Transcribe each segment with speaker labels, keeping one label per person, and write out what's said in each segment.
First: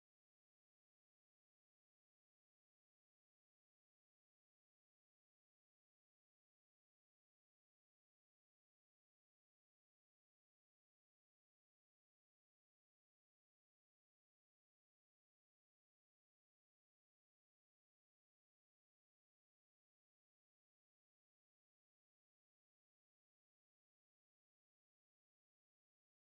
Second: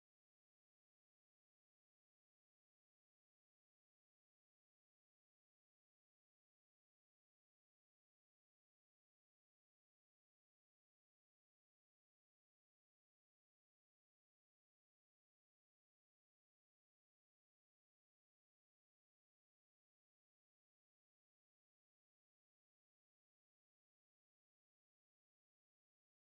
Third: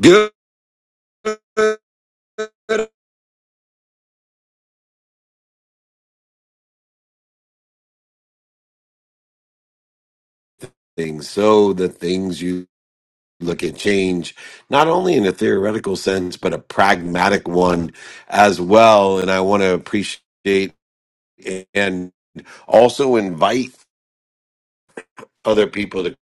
Speaker 1: Good things. So the things you look at change, not only in a theoretical sense, but a pragmatic one as well. And I want to appreciate and also invite other people to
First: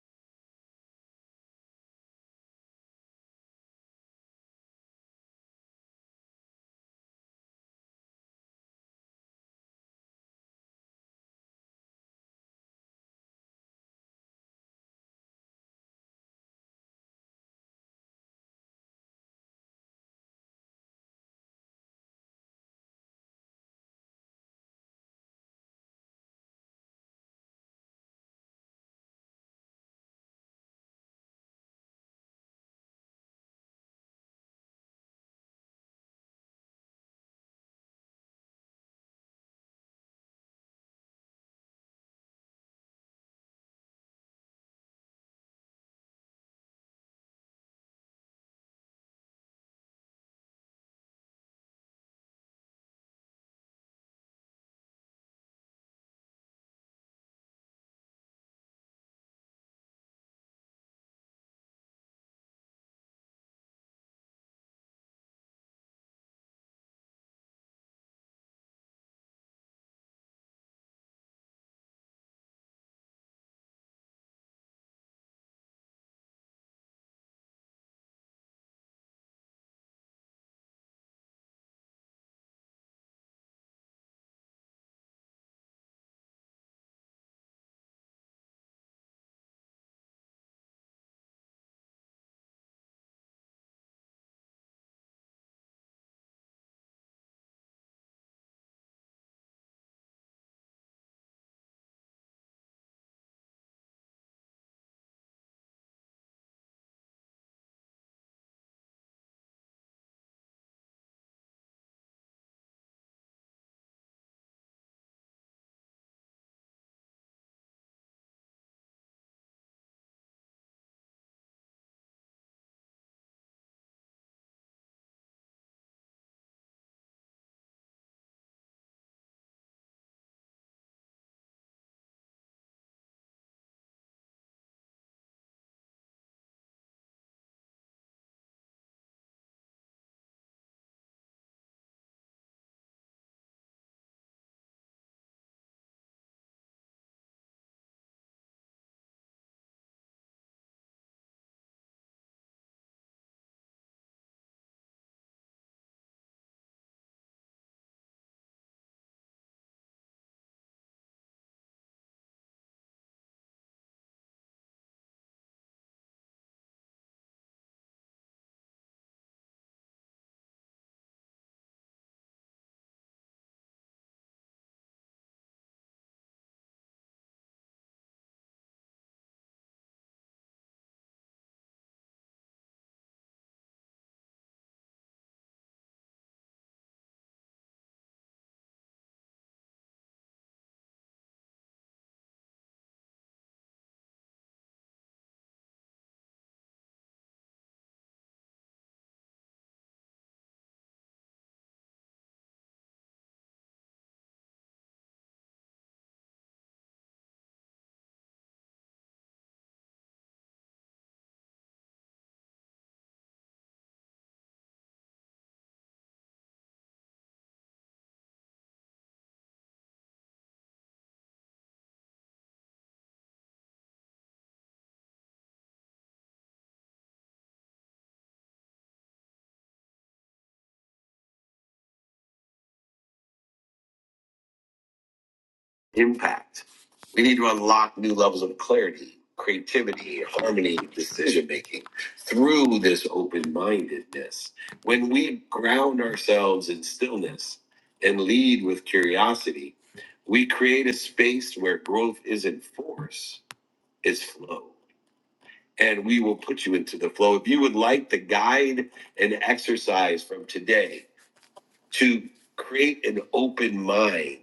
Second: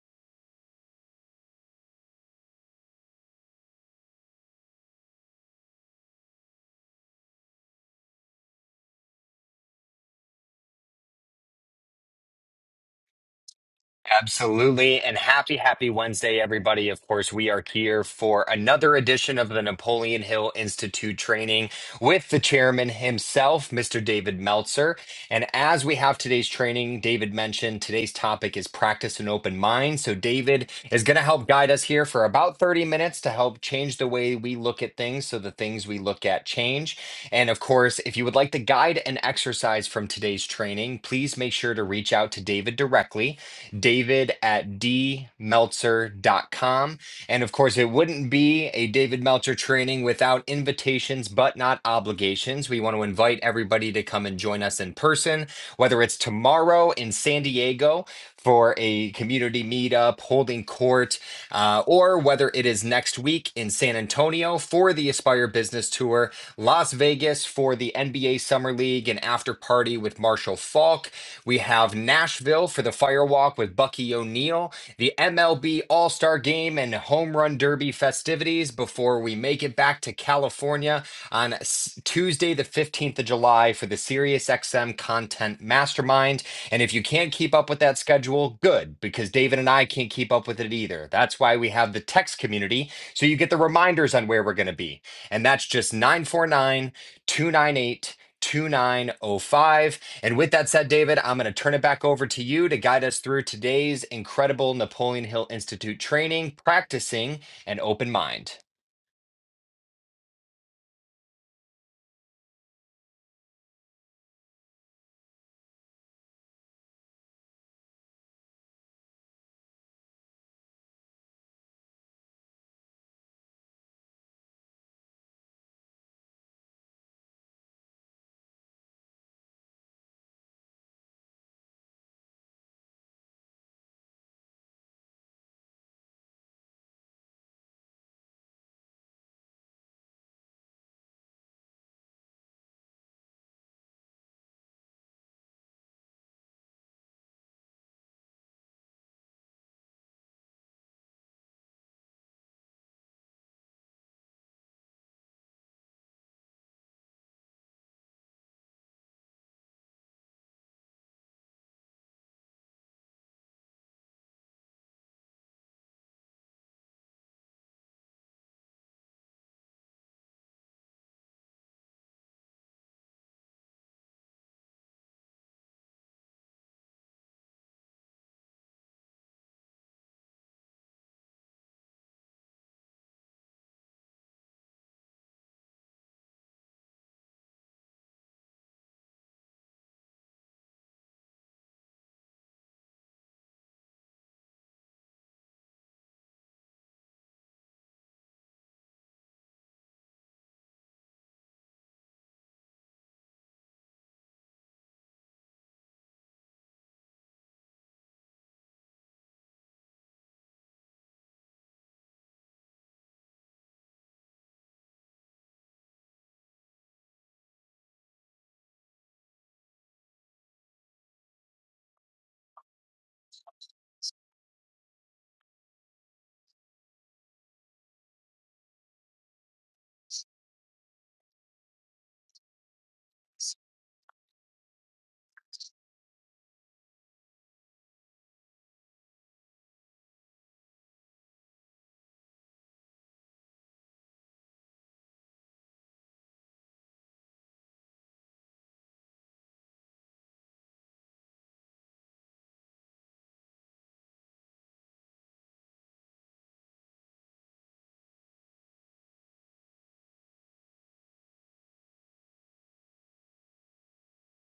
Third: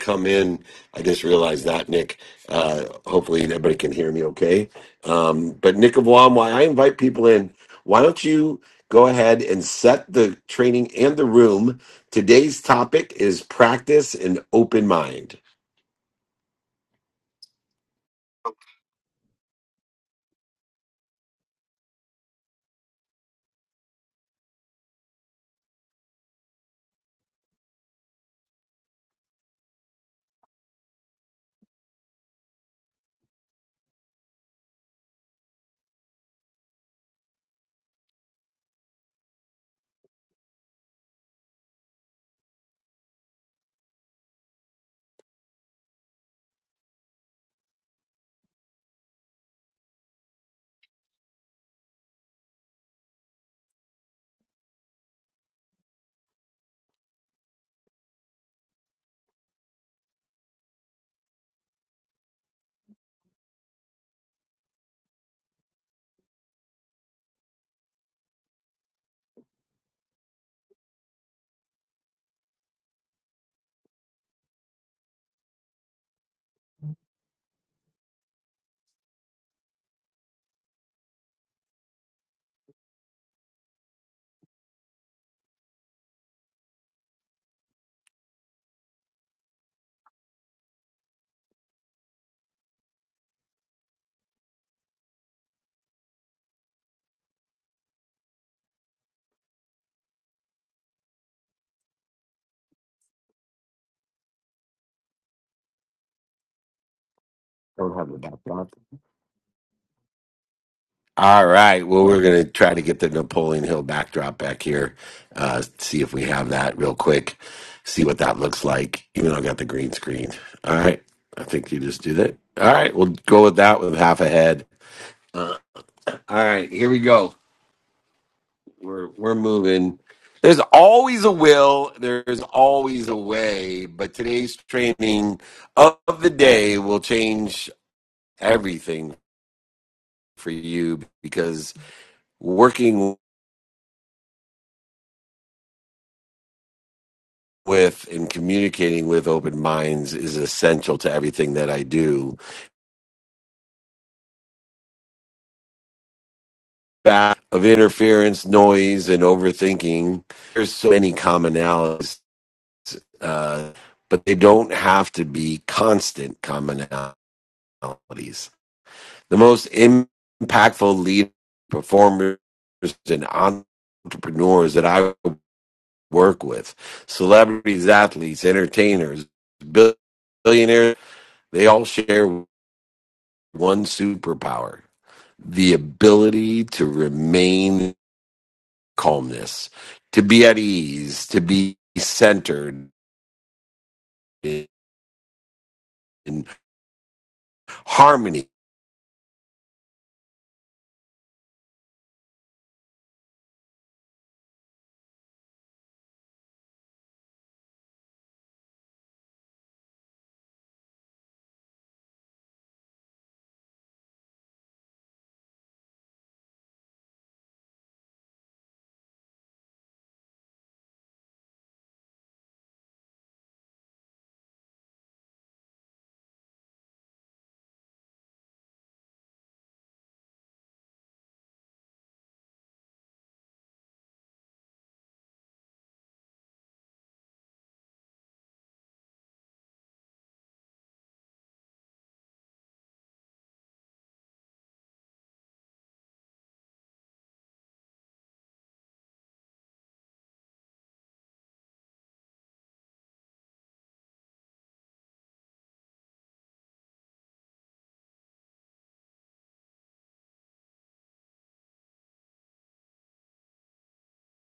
Speaker 1: come in. I just realized that, Nick. Uh, hopefully, everybody can hear me okay. Um, but, Nick of Wam, why I invite people in, why don't you go ahead and set the training and the room? Today's topic is practice and open
Speaker 2: Absolutely. And
Speaker 1: mind.
Speaker 2: happy, happy Wednesday, everybody. Of course, we are here for another edition of the Napoleon Hill Institute training with the chairman himself, Mr. David Meltzer. And as we have today's training, David mentioned today's topic is practice an open mind. So, David is going to help guide us here for about 30 minutes to help change the way we look at things so the things we look at change. And of course, if you would like the guide and exercise from today's training, please make sure to reach out to David directly. david at d meltzer dot com, And of course, it wouldn't be a David Meltzer training without invitations, but not obligations. We want to invite everybody to come and join us in person, whether it's tomorrow in San Diego for a community meetup, holding court, uh, or whether it is next week in San Antonio for the Aspire Business Tour, Las Vegas for the NBA Summer League and after party with Marshall Falk, we have Nashville for the firewalk with Bucky O'Neill, the MLB All Star Game and Home Run Derby festivities before we make it back to California on S- Tuesday, the 15th of July, for the SiriusXM Content Mastermind. And if you can't keep up with that schedule, good, because David and I can't keep up with it either. That's why we have the text community, so you get the reminders on where we're going to be. And that's just 949 298 2905. And with that said, David, I'm going to turn it back over to you to guide us through today's incredible Napoleon Hill Institute training, practicing an
Speaker 1: Don't have
Speaker 2: open
Speaker 1: the
Speaker 2: mind.
Speaker 1: backdrop. All right. Well, we're going to try to get the Napoleon Hill backdrop back here. Uh, see if we have that real quick. See what that looks like, even though I got the green screen. All right. I think you just do that. All right. We'll go with that with half a head. Uh, all right. Here we go. We're, we're moving. There's always a will, there's always a way, but today's training of the day will change everything for you because working with and communicating with open minds is essential to everything that I do. Back of interference, noise, and overthinking, there's so many commonalities, uh, but they don't have to be constant commonalities. The most impactful leaders, performers and entrepreneurs that I work with, celebrities, athletes, entertainers, billionaires, they all share one superpower the ability to remain calmness, to be at ease, to be centered in harmony
Speaker 3: impact. We need to unlock new levels of clarity, creativity, harmony, decision making through this open mindedness. When we ground ourselves in stillness and lead with curiosity, we create a space where growth isn't force, it's flow. And we will put you into the flow. If you would like the guide and exercise from today, to create an open mind,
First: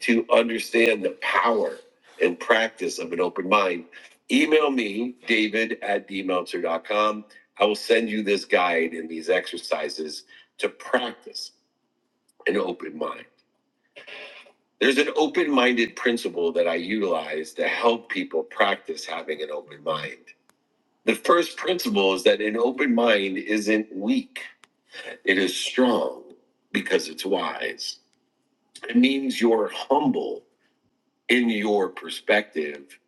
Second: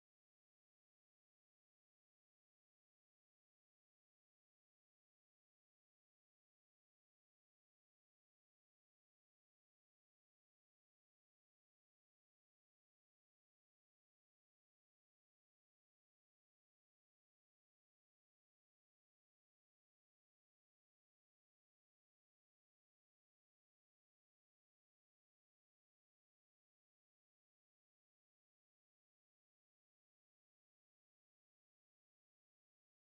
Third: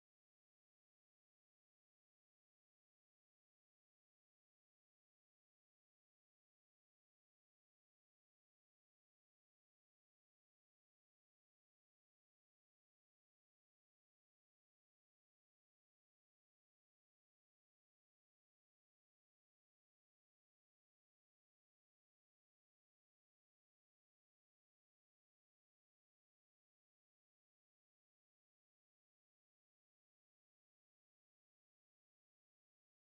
Speaker 3: to understand the power and practice of an open mind, email me, david at d meltzer dot com. I will send you this guide and these exercises to practice an open mind. There's an open minded principle that I utilize to help people practice having an open mind. The first principle is that an open mind isn't weak, it is strong because it's wise. It means you're humble in your perspective.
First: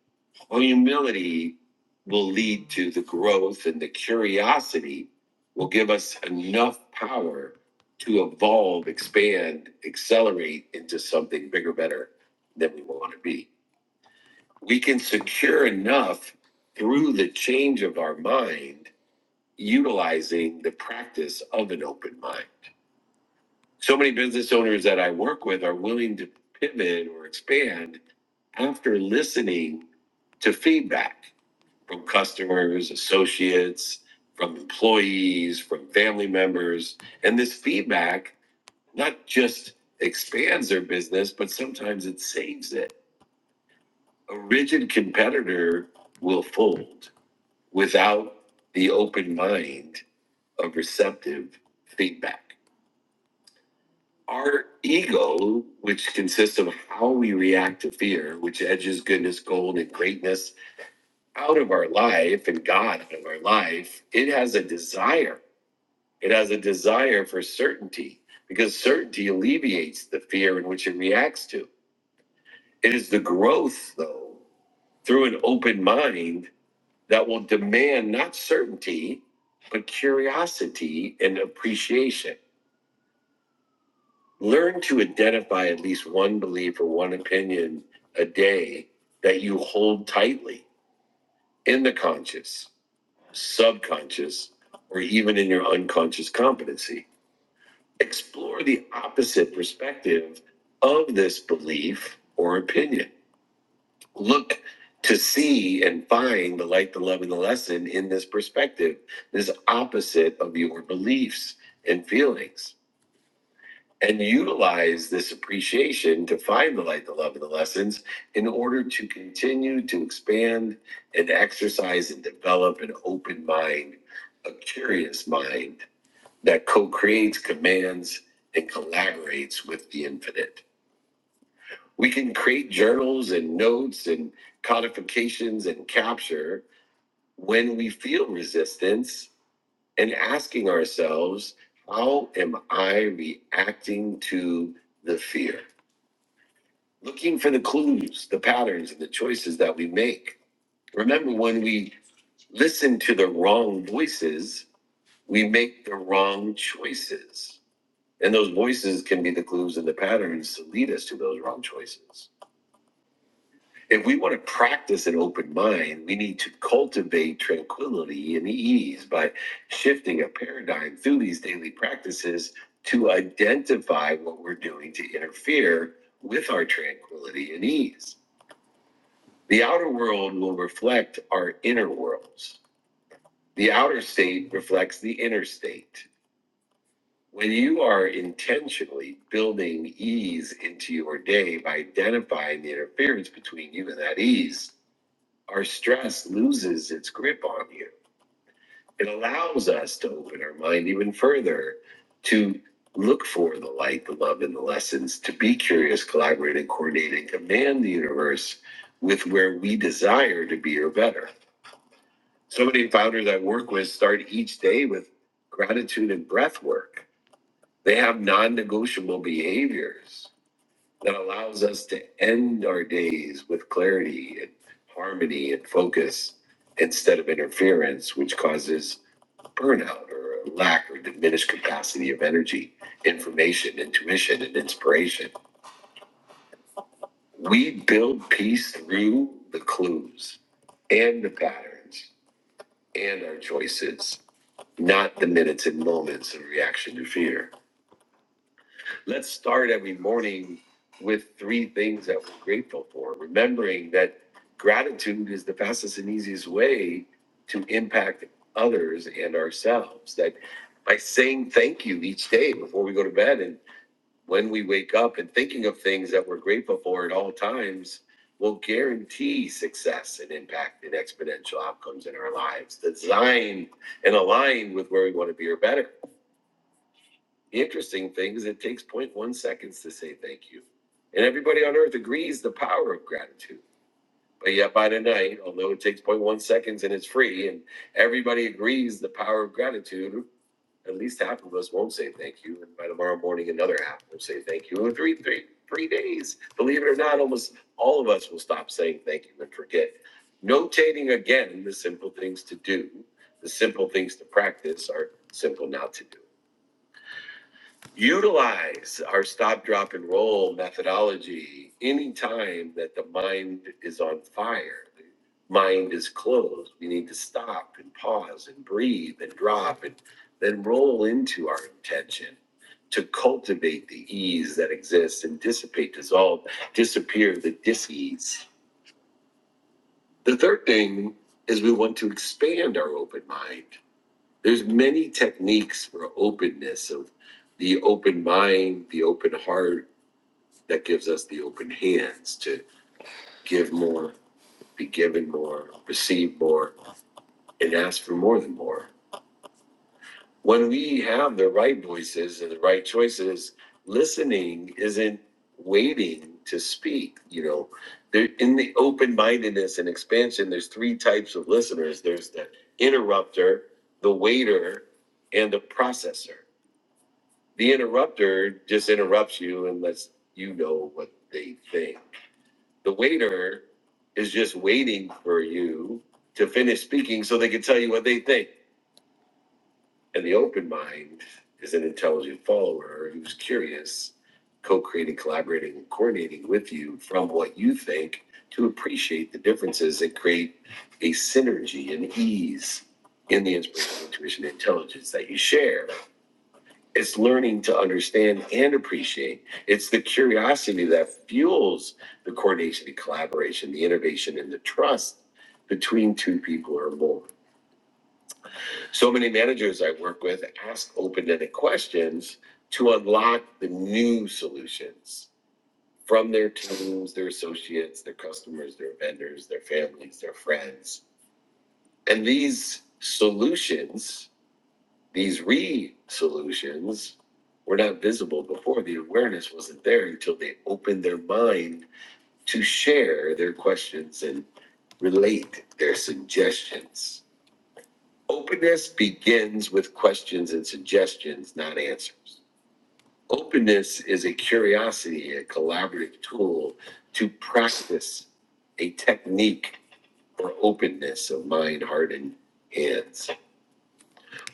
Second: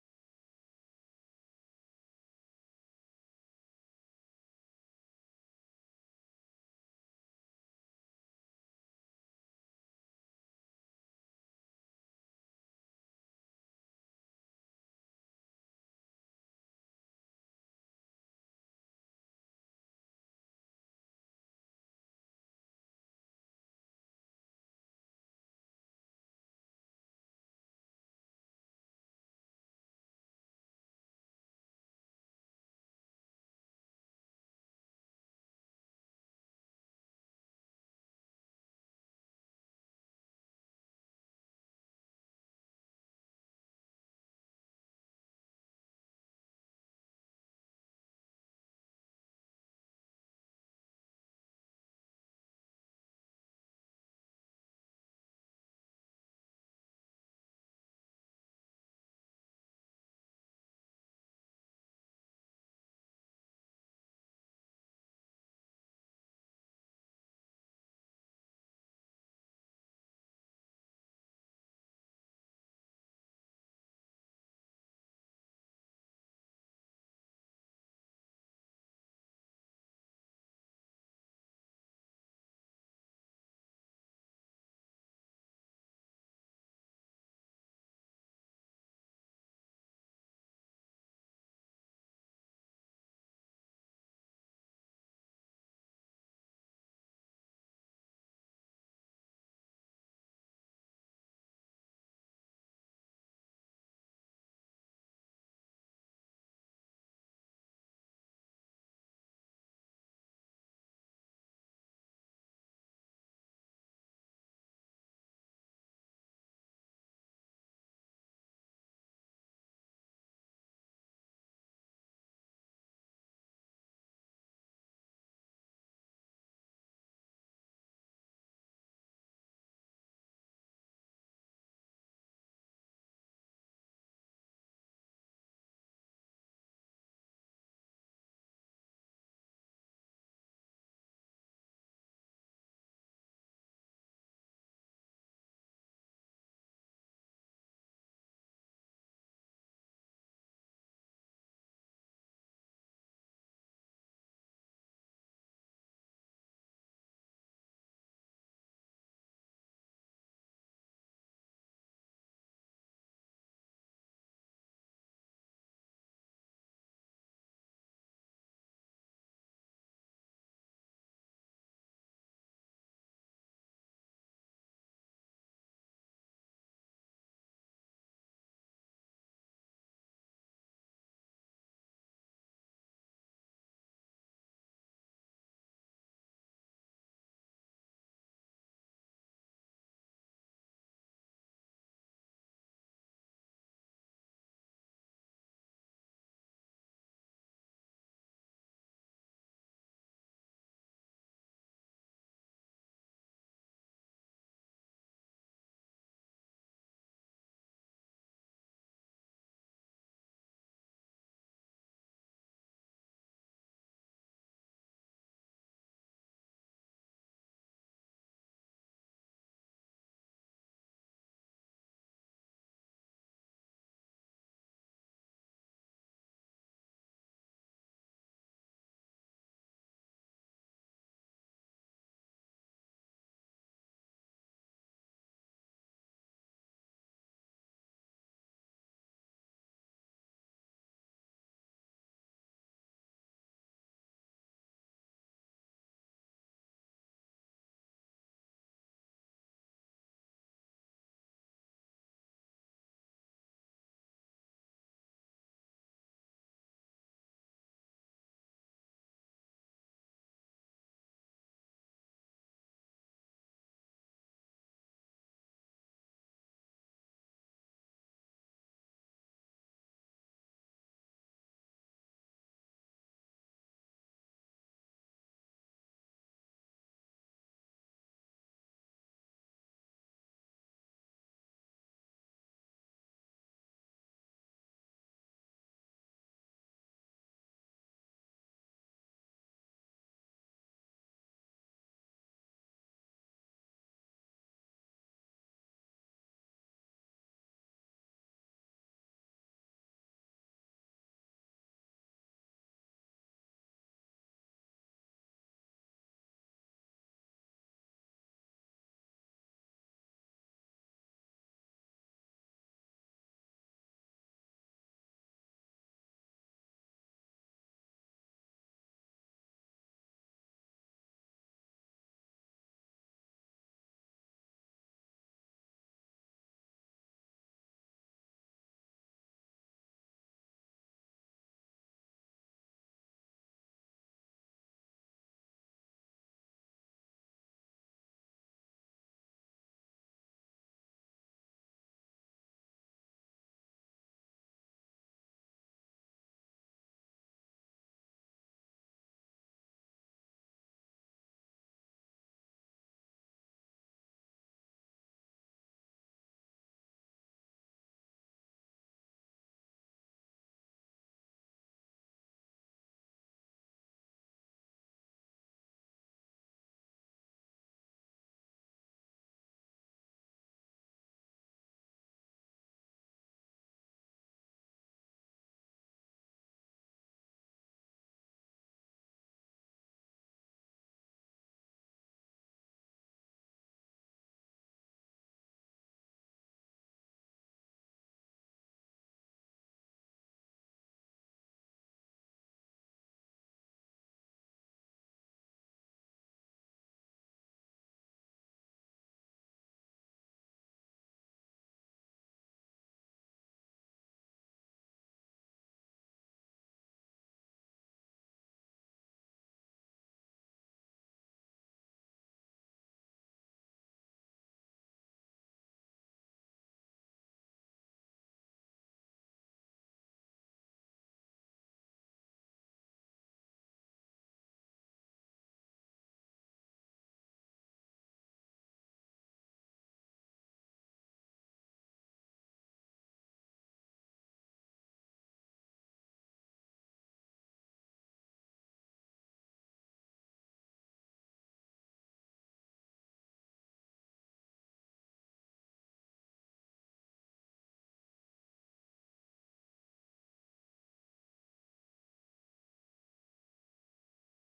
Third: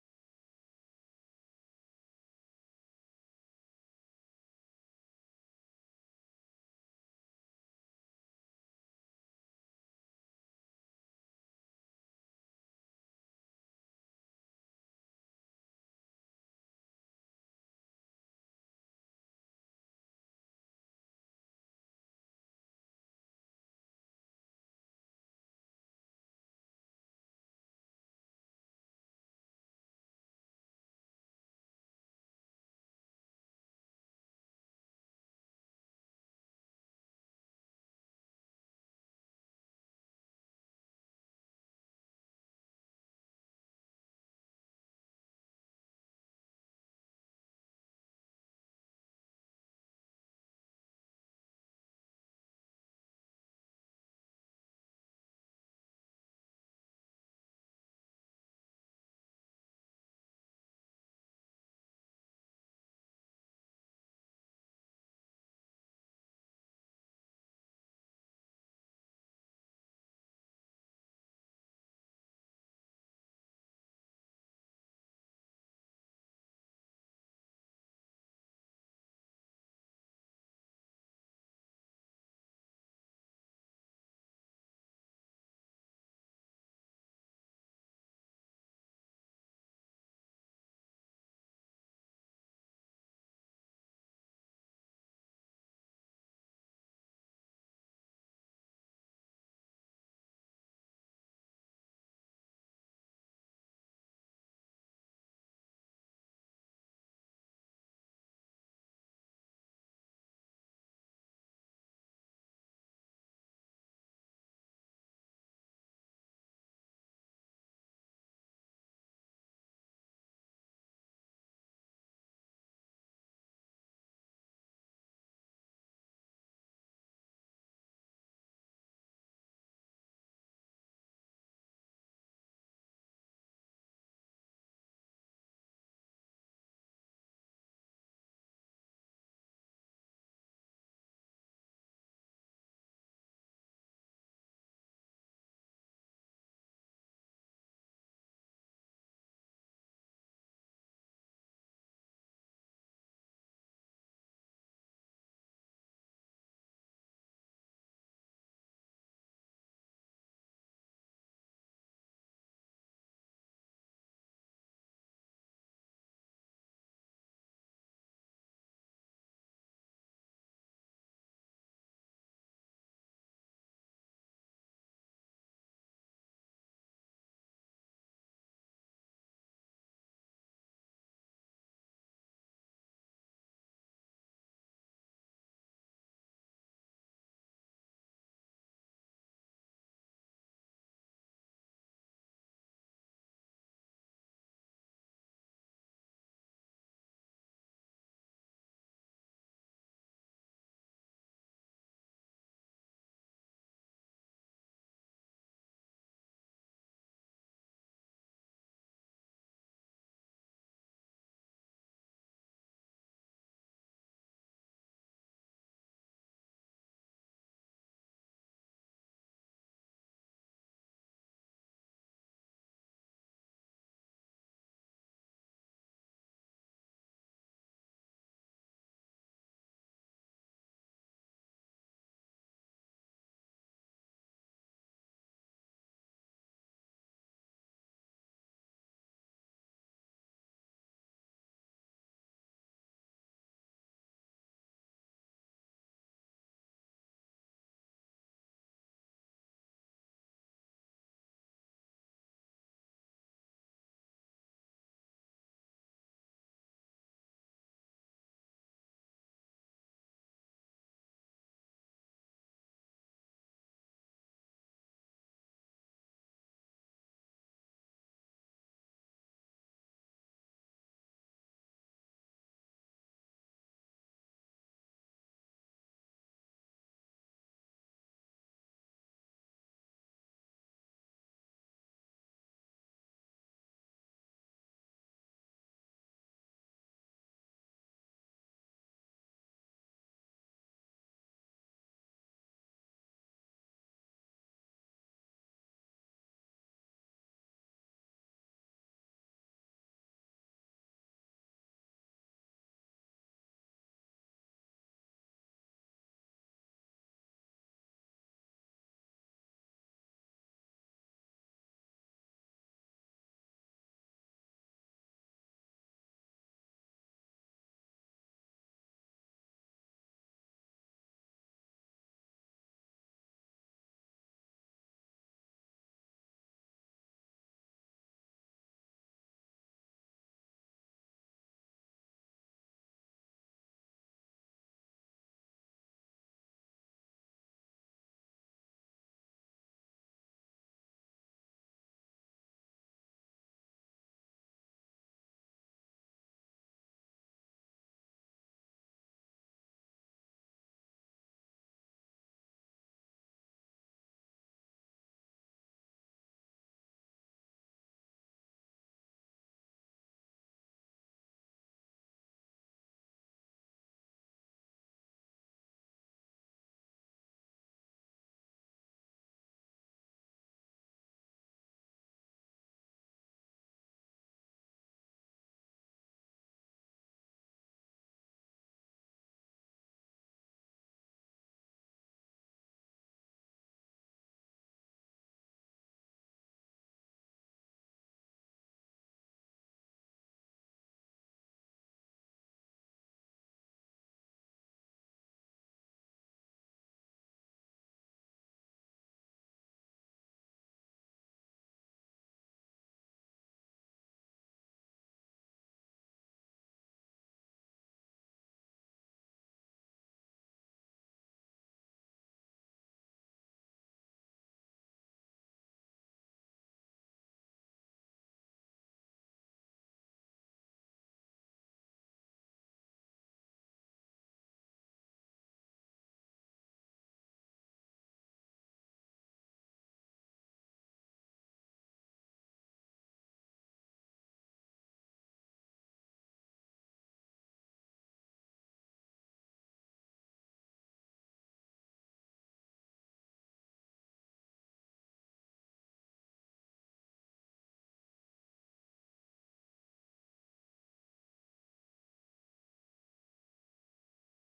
Speaker 3: Humility will lead to the growth, and the curiosity will give us enough power to evolve, expand, accelerate into something bigger, better than we want to be. We can secure enough through the change of our mind, utilizing the practice of an open mind. So many business owners that I work with are willing to pivot or expand after listening to feedback from customers, associates, from employees, from family members, and this feedback not just expands their business, but sometimes it saves it. A rigid competitor will fold without the open mind of receptive feedback. Our ego, which consists of how we react to fear, which edges goodness, gold, and greatness out of our life and God out of our life, it has a desire. It has a desire for certainty because certainty alleviates the fear in which it reacts to. It is the growth, though, through an open mind that will demand not certainty, but curiosity and appreciation. Learn to identify at least one belief or one opinion a day that you hold tightly in the conscious subconscious, or even in your unconscious competency. Explore the opposite perspective of this belief or opinion. Look to see and find the light, the love, and the lesson in this perspective, this opposite of your beliefs and feelings and utilize this appreciation to find the light, the love, and the lessons in order to continue to expand and exercise and develop an open mind, a curious mind that co creates, commands, and collaborates with the infinite. We can create journals and notes and codifications and capture when we feel resistance and asking ourselves, how am I reacting to the fear? looking for the clues, the patterns, and the choices that we make. Remember, when we listen to the wrong voices, we make the wrong choices. And those voices can be the clues and the patterns to lead us to those wrong choices. If we want to practice an open mind, we need to cultivate tranquility and ease by shifting a paradigm through these daily practices to identify what we're doing to interfere with our tranquility and ease. The outer world will reflect our inner worlds. The outer state reflects the inner state. When you are intentionally building ease into your day by identifying the interference between you and that ease, our stress loses its grip on you. It allows us to open our mind even further to look for the light, the love, and the lessons, to be curious, collaborate, and coordinate, and command the universe with where we desire to be or better So many founders I work with start each day with gratitude and breath work. They have non negotiable behaviors that allows us to end our days with clarity and harmony and focus instead of interference, which causes burnout or a lack or diminished capacity of energy, information, intuition, and inspiration. We build peace through the clues and the patterns and our choices, not the minutes and moments of reaction to fear. Let's start every morning with three things that we're grateful for, remembering that gratitude is the fastest and easiest way to impact others and ourselves. That by saying thank you each day before we go to bed and when we wake up and thinking of things that we're grateful for at all times will guarantee success and impact and exponential outcomes in our lives designed and aligned with where we want to be or better the interesting thing is it takes zero point 0.1 seconds to say thank you and everybody on earth agrees the power of gratitude but yet by tonight although it takes zero point 0.1 seconds and it's free and everybody agrees the power of gratitude at least half of us won't say thank you. And by tomorrow morning, another half will say thank you. In three, three, three days, believe it or not, almost all of us will stop saying thank you and forget. Notating again the simple things to do, the simple things to practice are simple not to do utilize our stop, drop, and roll methodology anytime that the mind is on fire. The mind is closed. We need to stop and pause and breathe and drop and then roll into our intention to cultivate the ease that exists and dissipate, dissolve, disappear the dis ease. The third thing is we want to expand our open mind there's many techniques for openness of the open mind, the open heart that gives us the open hands to give more, be given more, receive more, and ask for more than more. When we have the right voices and the right choices, listening isn't waiting to speak. You know, there in the open mindedness and expansion, there's three types of listeners. There's the interrupter, the waiter, and the processor The interrupter just interrupts you and lets you know what they think. The waiter is just waiting for you to finish speaking so they can tell you what they think. And the open mind is an intelligent follower who's curious, co creating, collaborating, and coordinating with you from what you think to appreciate the differences and create a synergy and ease in the inspiration, intuition, and intelligence that you share. It's learning to understand and appreciate. It's the curiosity that fuels the coordination and collaboration, the innovation and the trust between two people or more. So many managers I work with ask open ended questions to unlock the new solutions from their teams, their associates, their customers, their vendors, their families, their friends. And these solutions These re solutions were not visible before. The awareness wasn't there until they opened their mind to share their questions and relate their suggestions. Openness begins with questions and suggestions, not answers. Openness is a curiosity, a collaborative tool to practice a technique for openness of mind, heart, and hands.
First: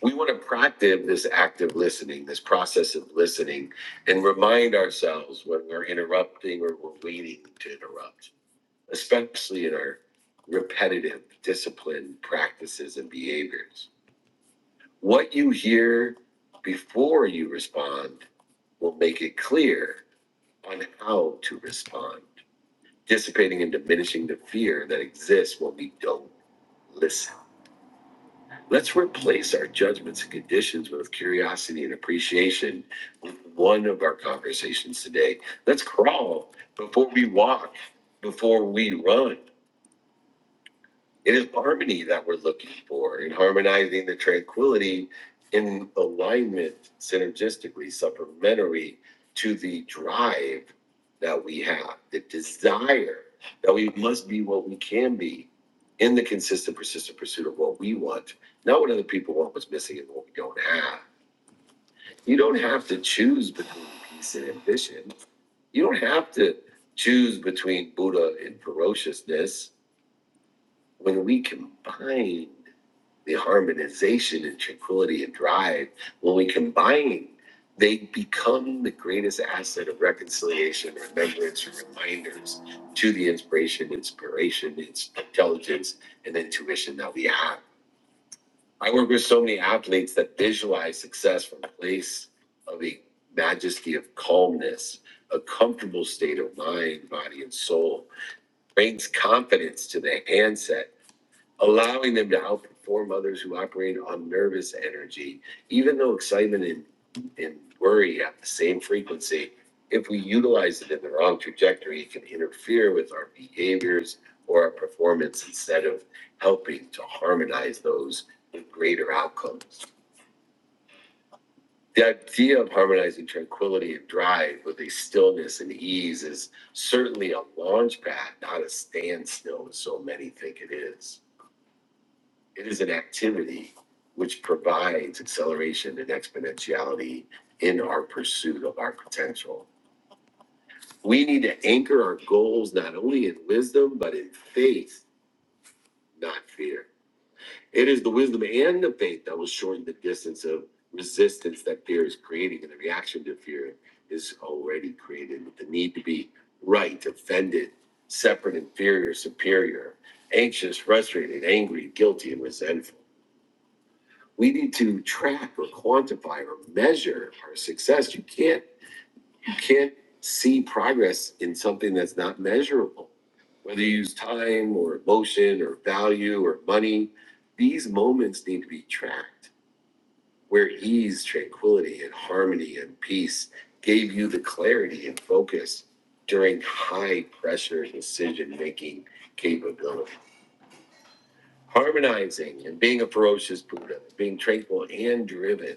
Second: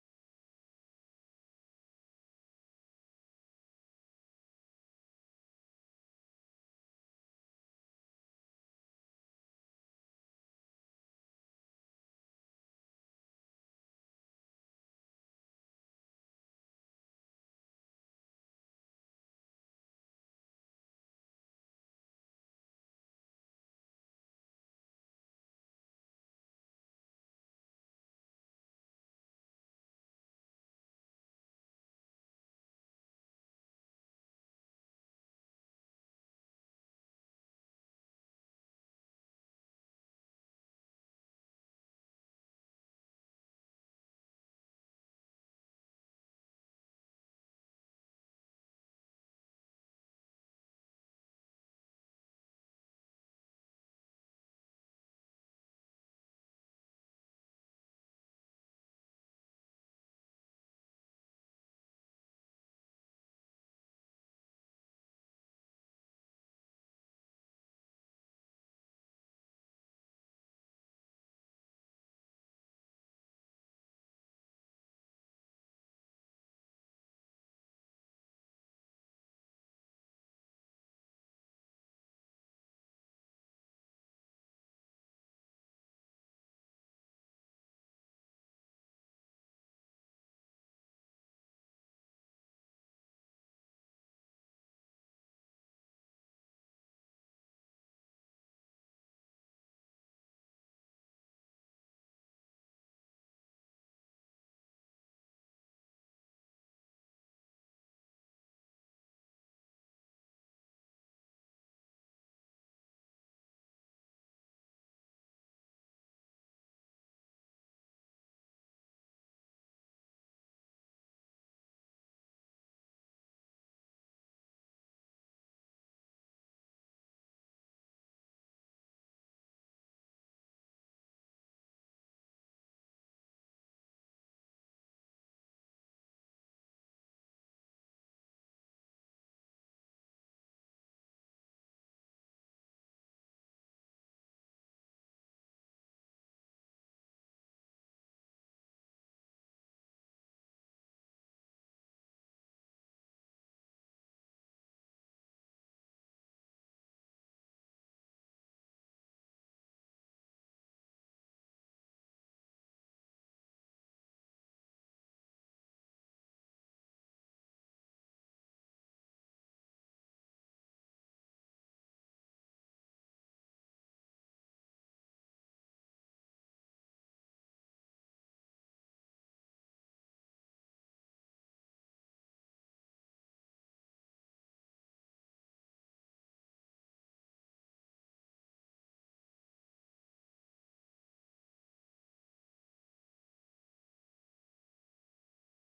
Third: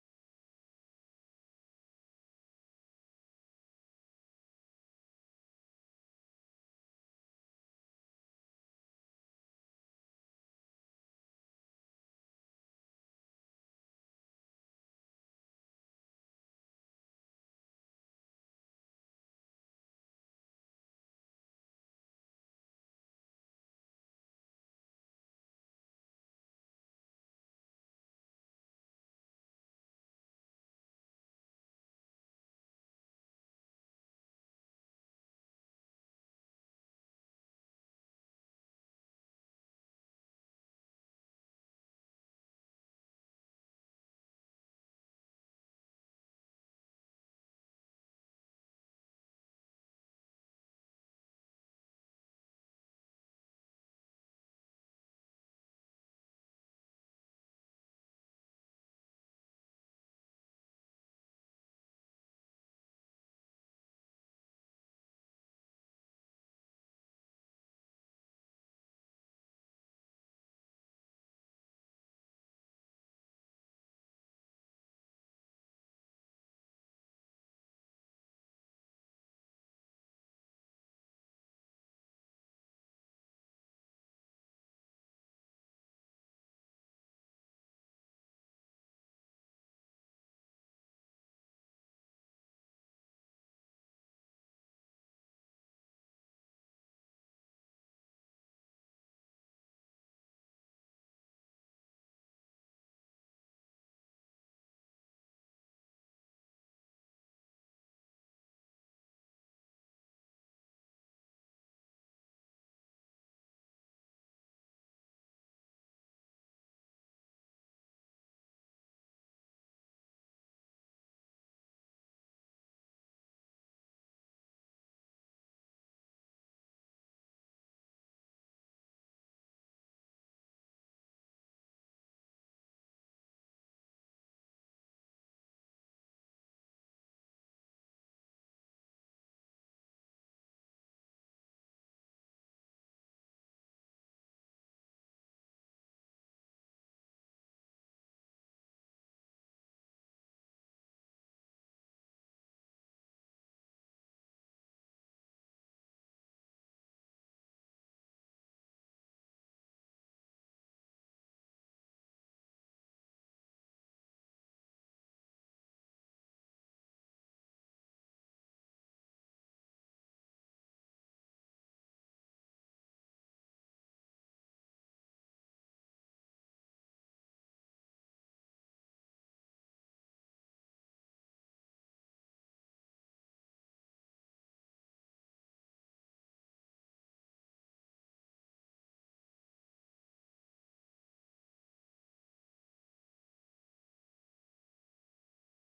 Speaker 3: we want to practice this active listening, this process of listening, and remind ourselves when we're interrupting or we're waiting to interrupt, especially in our repetitive discipline practices and behaviors. What you hear before you respond will make it clear on how to respond, dissipating and diminishing the fear that exists when we don't listen. Let's replace our judgments and conditions with curiosity and appreciation. One of our conversations today. Let's crawl before we walk, before we run. It is harmony that we're looking for and harmonizing the tranquility in alignment, synergistically, supplementary to the drive that we have, the desire that we must be what we can be in the consistent, persistent pursuit of what we want, not what other people want, what's missing, and what we don't have. You don't have to choose between peace and ambition. You don't have to choose between Buddha and ferociousness. When we combine the harmonization and tranquility and drive, when we combine, they become the greatest asset of reconciliation, remembrance, and reminders to the inspiration, inspiration, ins- intelligence, and intuition that we have. I work with so many athletes that visualize success from a place of a majesty of calmness, a comfortable state of mind, body, and soul, brings confidence to the handset allowing them to outperform others who operate on nervous energy, even though excitement and, and worry have the same frequency. If we utilize it in the wrong trajectory, it can interfere with our behaviors or our performance instead of helping to harmonize those with greater outcomes. The idea of harmonizing tranquility and drive with a stillness and ease is certainly a launch pad, not a standstill, as so many think it is. It is an activity which provides acceleration and exponentiality in our pursuit of our potential. We need to anchor our goals not only in wisdom, but in faith, not fear. It is the wisdom and the faith that will shorten the distance of resistance that fear is creating and the reaction to fear is already created with the need to be right, offended, separate, inferior, superior, anxious, frustrated, angry, guilty, and resentful. we need to track or quantify or measure our success. You can't you can't see progress in something that's not measurable. Whether you use time or emotion or value or money, these moments need to be tracked where ease, tranquility, and harmony and peace gave you the clarity and focus during high pressure decision making capability. Harmonizing and being a ferocious Buddha, being tranquil and driven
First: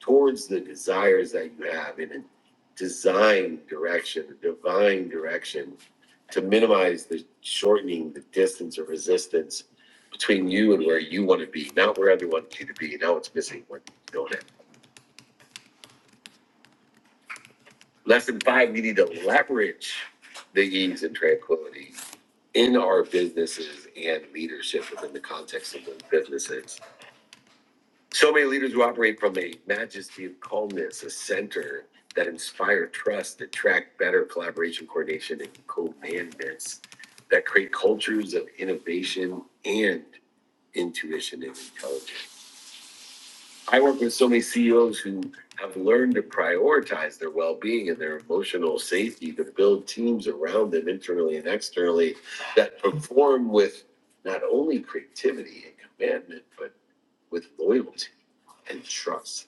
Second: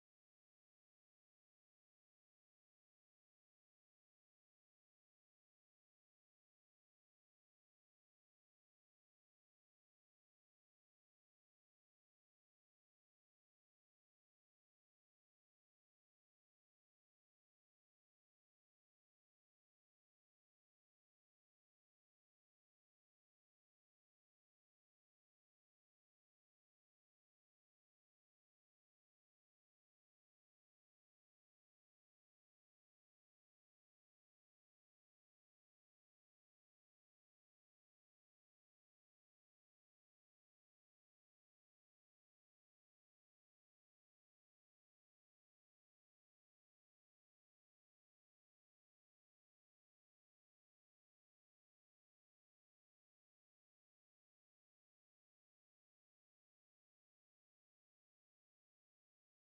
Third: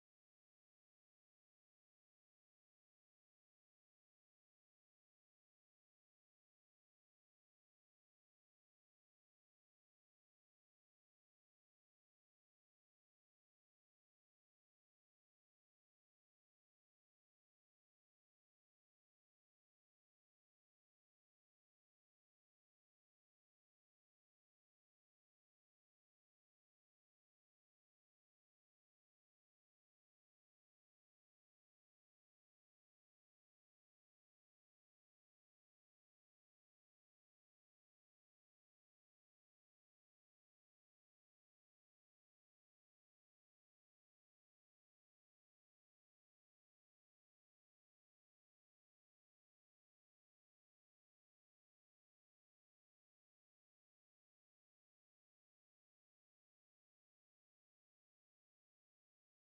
Speaker 3: towards the desires that you have in a design direction, a divine direction, to minimize the shortening the distance or resistance between you and where you want to be, not where everyone wants you to be. Now it's missing what you don't have. Lesson five, we need to leverage the ease and tranquility in our businesses and leadership within the context of those businesses So many leaders who operate from a majesty of calmness, a center that inspire trust, that track better collaboration, coordination, and co-management, that create cultures of innovation and intuition and intelligence. I work with so many CEOs who have learned to prioritize their well-being and their emotional safety to build teams around them internally and externally that perform with not only creativity and commandment, but with loyalty and trust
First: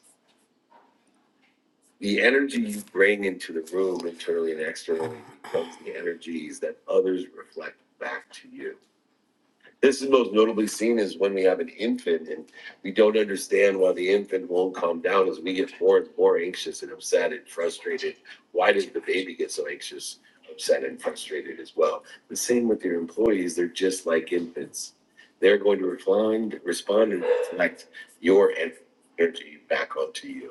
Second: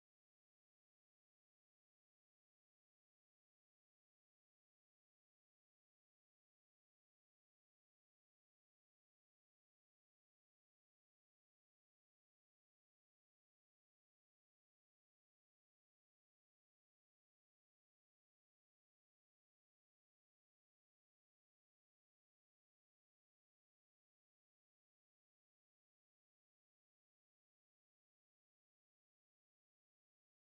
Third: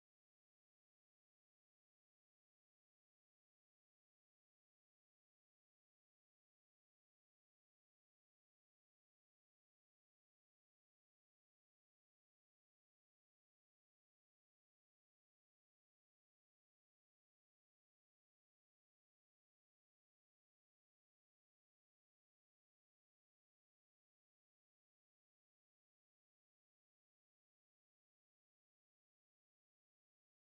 Speaker 3: the energy you bring into the room internally and externally becomes the energies that others reflect back to you. This is most notably seen is when we have an infant and we don't understand why the infant won't calm down as we get more and more anxious and upset and frustrated. Why does the baby get so anxious, upset, and frustrated as well? The same with your employees, they're just like infants. They're going to respond, respond and reflect your energy back onto you.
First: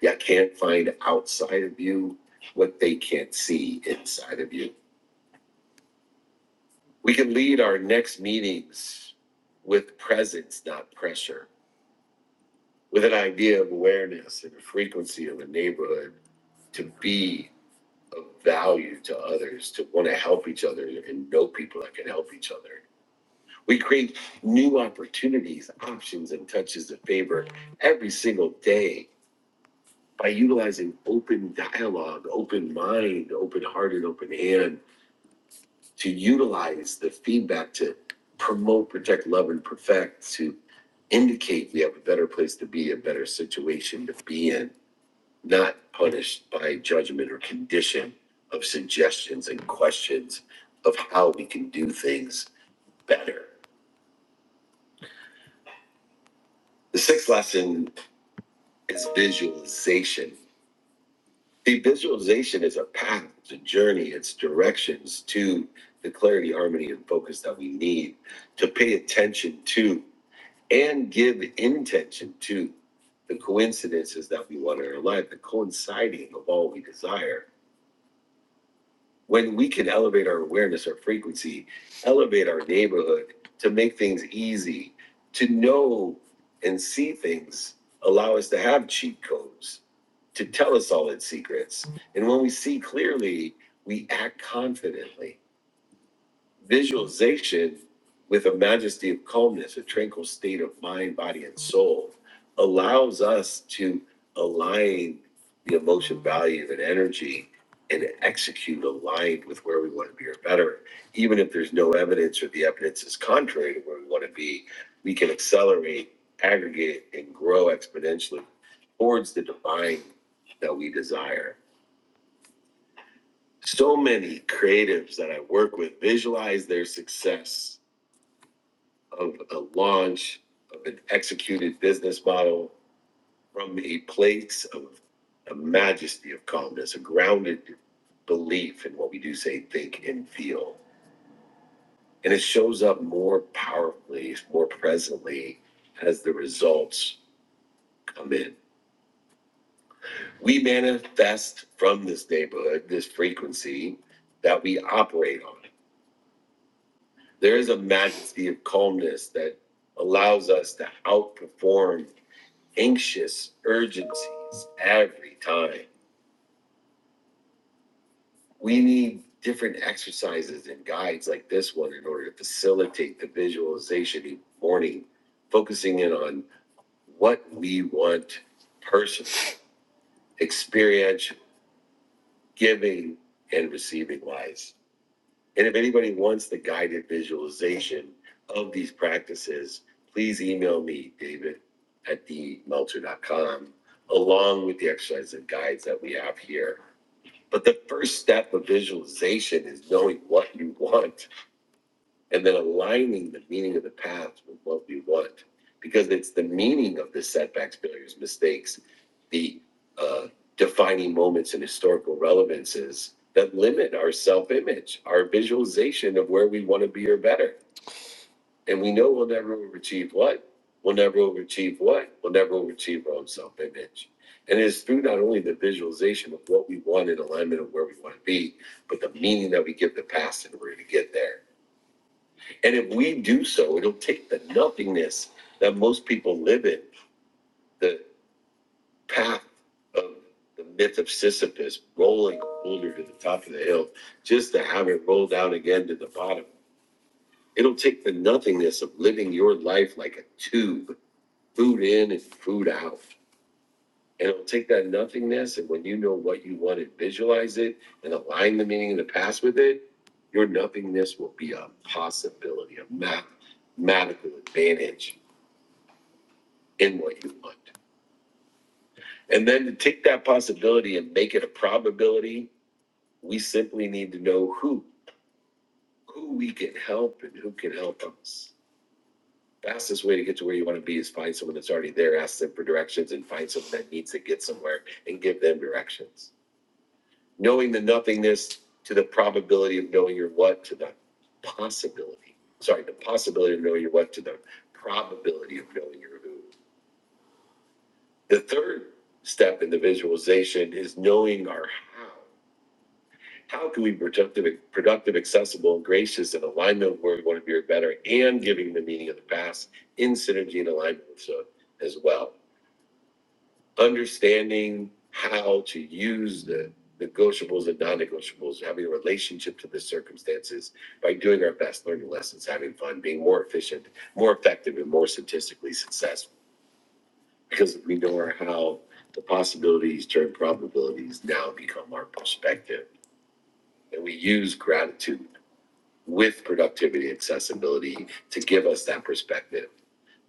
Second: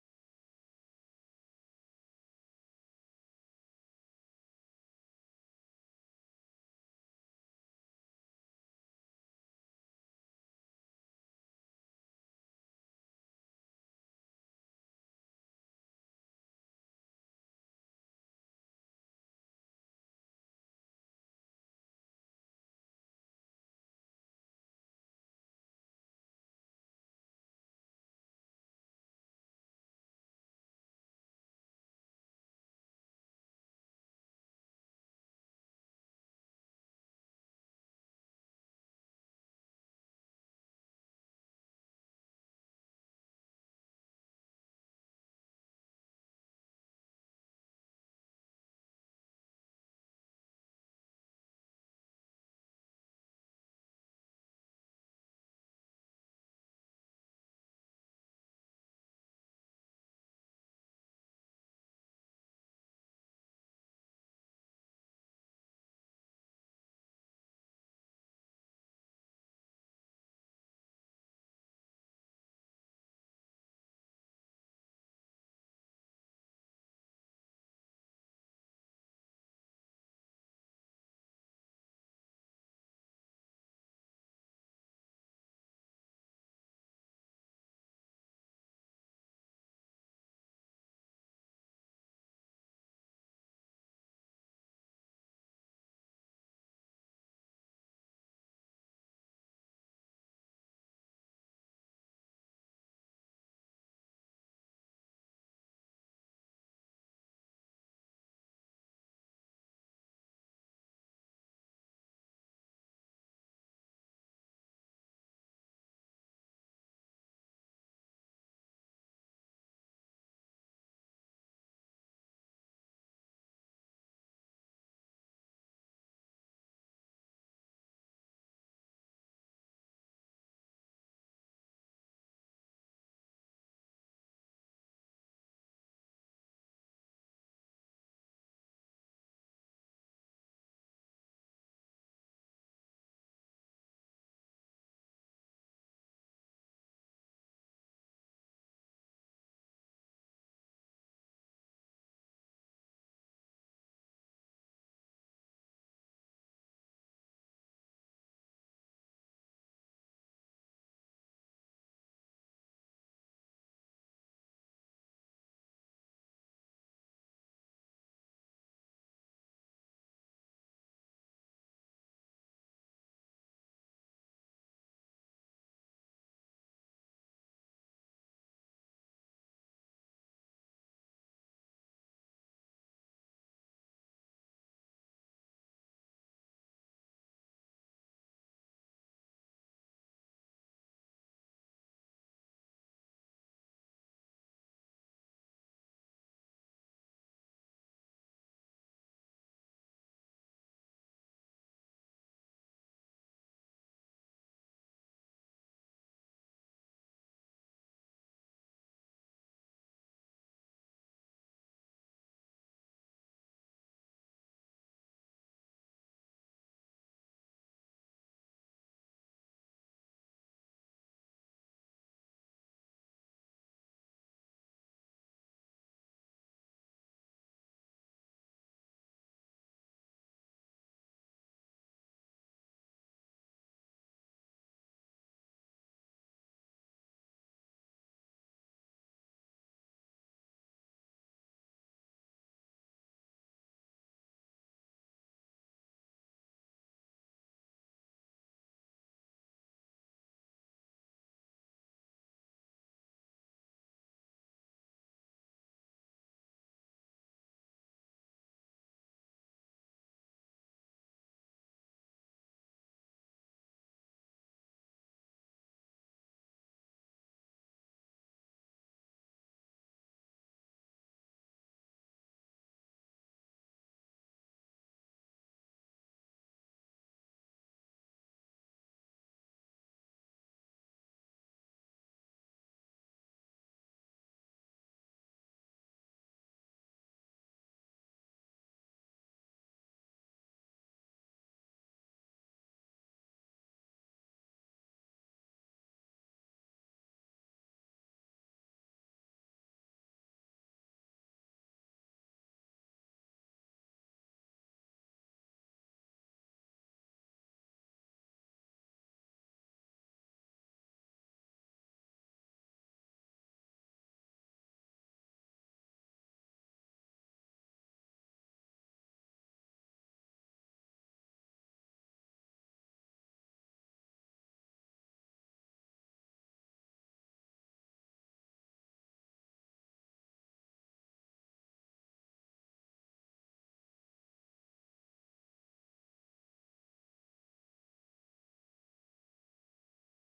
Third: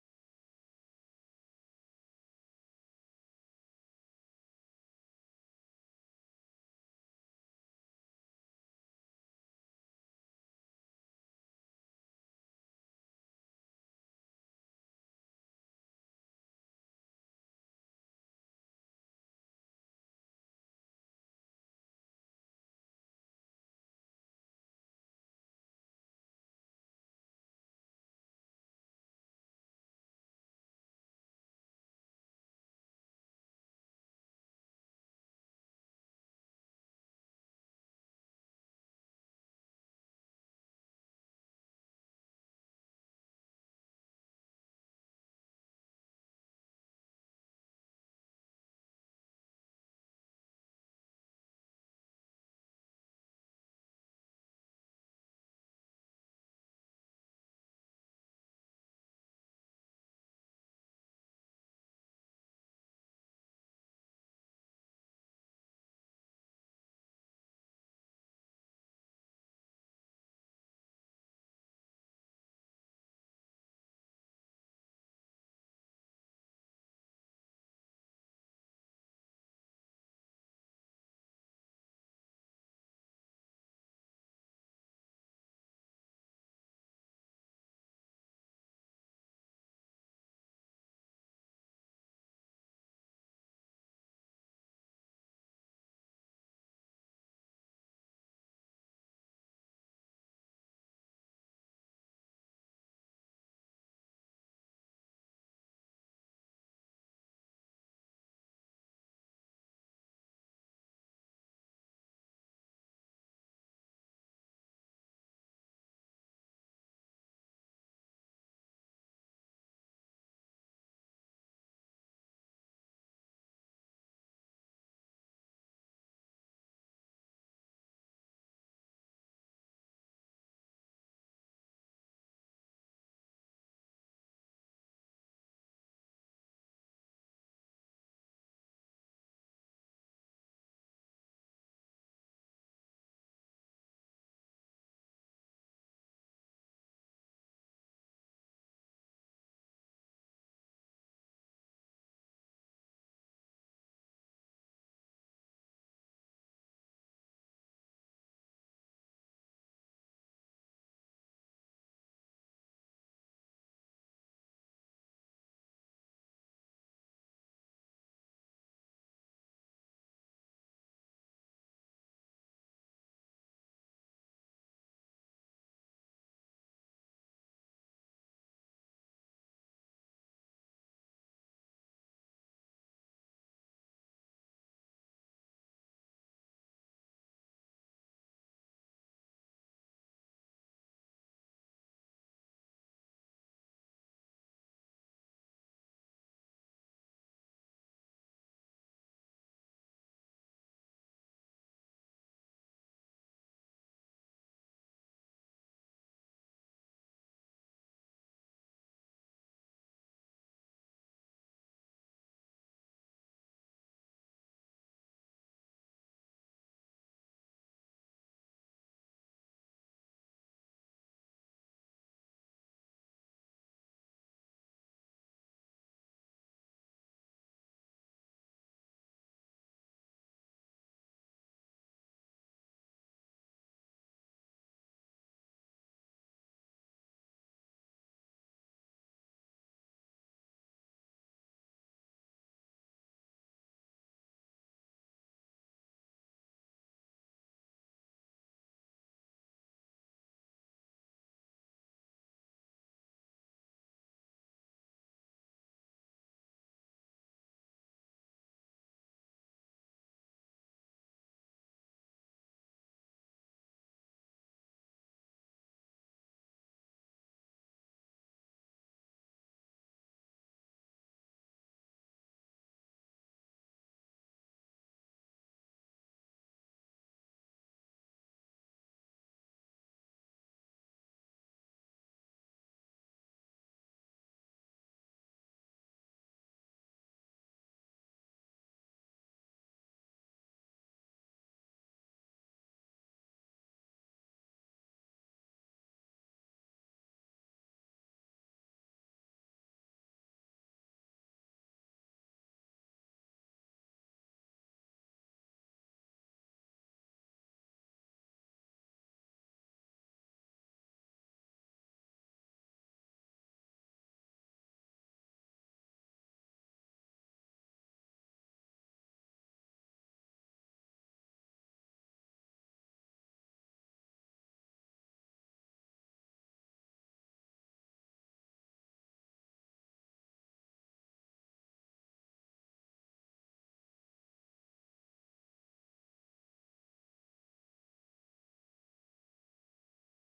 Speaker 3: You can't find outside of you what they can't see inside of you. We can lead our next meetings with presence, not pressure, with an idea of awareness and a frequency of a neighborhood to be of value to others, to want to help each other and know people that can help each other. We create new opportunities, options, and touches of favor every single day by utilizing open dialogue, open mind, open heart, and open hand to utilize the feedback to promote, protect, love, and perfect, to indicate we have a better place to be, a better situation to be in, not punished by judgment or condition of suggestions and questions of how we can do things better. The sixth lesson is visualization. The visualization is a path, it's a journey, it's directions to the clarity, harmony, and focus that we need to pay attention to and give intention to the coincidences that we want in our life, the coinciding of all we desire, when we can elevate our awareness, our frequency, elevate our neighborhood to make things easy, to know and see things, allow us to have cheat codes, to tell us all its secrets. And when we see clearly, we act confidently. Visualization with a majesty of calmness, a tranquil state of mind, body, and soul allows us to align the emotion value and energy and execute aligned with where we want to be or better. Even if there's no evidence or the evidence is contrary to where we want to be, we can accelerate, aggregate, and grow exponentially towards the divine that we desire. So many creatives that I work with visualize their success of a launch of an executed business model from a place of a majesty of calmness, a grounded belief in what we do say, think, and feel. And it shows up more powerfully, more presently as the results come in. We manifest from this neighborhood, this frequency that we operate on. There is a majesty of calmness that allows us to outperform anxious urgencies every time. We need different exercises and guides like this one in order to facilitate the visualization in the morning, focusing in on what we want personally, experiential, giving and receiving wise. And if anybody wants the guided visualization of these practices, please email me, David at dmelter.com, along with the exercises and guides that we have here But the first step of visualization is knowing what you want and then aligning the meaning of the path with what you want. Because it's the meaning of the setbacks, failures, mistakes, the uh, defining moments and historical relevances that limit our self image, our visualization of where we want to be or better. And we know we'll never overachieve what? We'll never overachieve what? We'll never overachieve our own self image. And it's through not only the visualization of what we want in alignment of where we want to be, but the meaning that we give the past in order to get there. And if we do so, it'll take the nothingness that most people live in, the path of the myth of Sisyphus rolling a boulder to the top of the hill, just to have it roll down again to the bottom. It'll take the nothingness of living your life like a tube food in and food out. And it'll take that nothingness, and when you know what you want and visualize it and align the meaning of the past with it, your nothingness will be a possibility, a mathematical advantage in what you want. And then to take that possibility and make it a probability, we simply need to know who, who we can help and who can help us. Fastest way to get to where you want to be is find someone that's already there, ask them for directions, and find someone that needs to get somewhere and give them directions knowing the nothingness to the probability of knowing your what to the possibility. Sorry, the possibility of knowing your what to the probability of knowing your who. The third step in the visualization is knowing our how. How can we be productive, productive, accessible, and gracious in alignment with where we want to be or better, and giving the meaning of the past in synergy and alignment with so as well. understanding how to use the negotiables and non-negotiables, having a relationship to the circumstances by doing our best, learning lessons, having fun, being more efficient, more effective, and more statistically successful. Because we know our how, the possibilities turn probabilities now become our perspective. And we use gratitude with productivity and accessibility to give us that perspective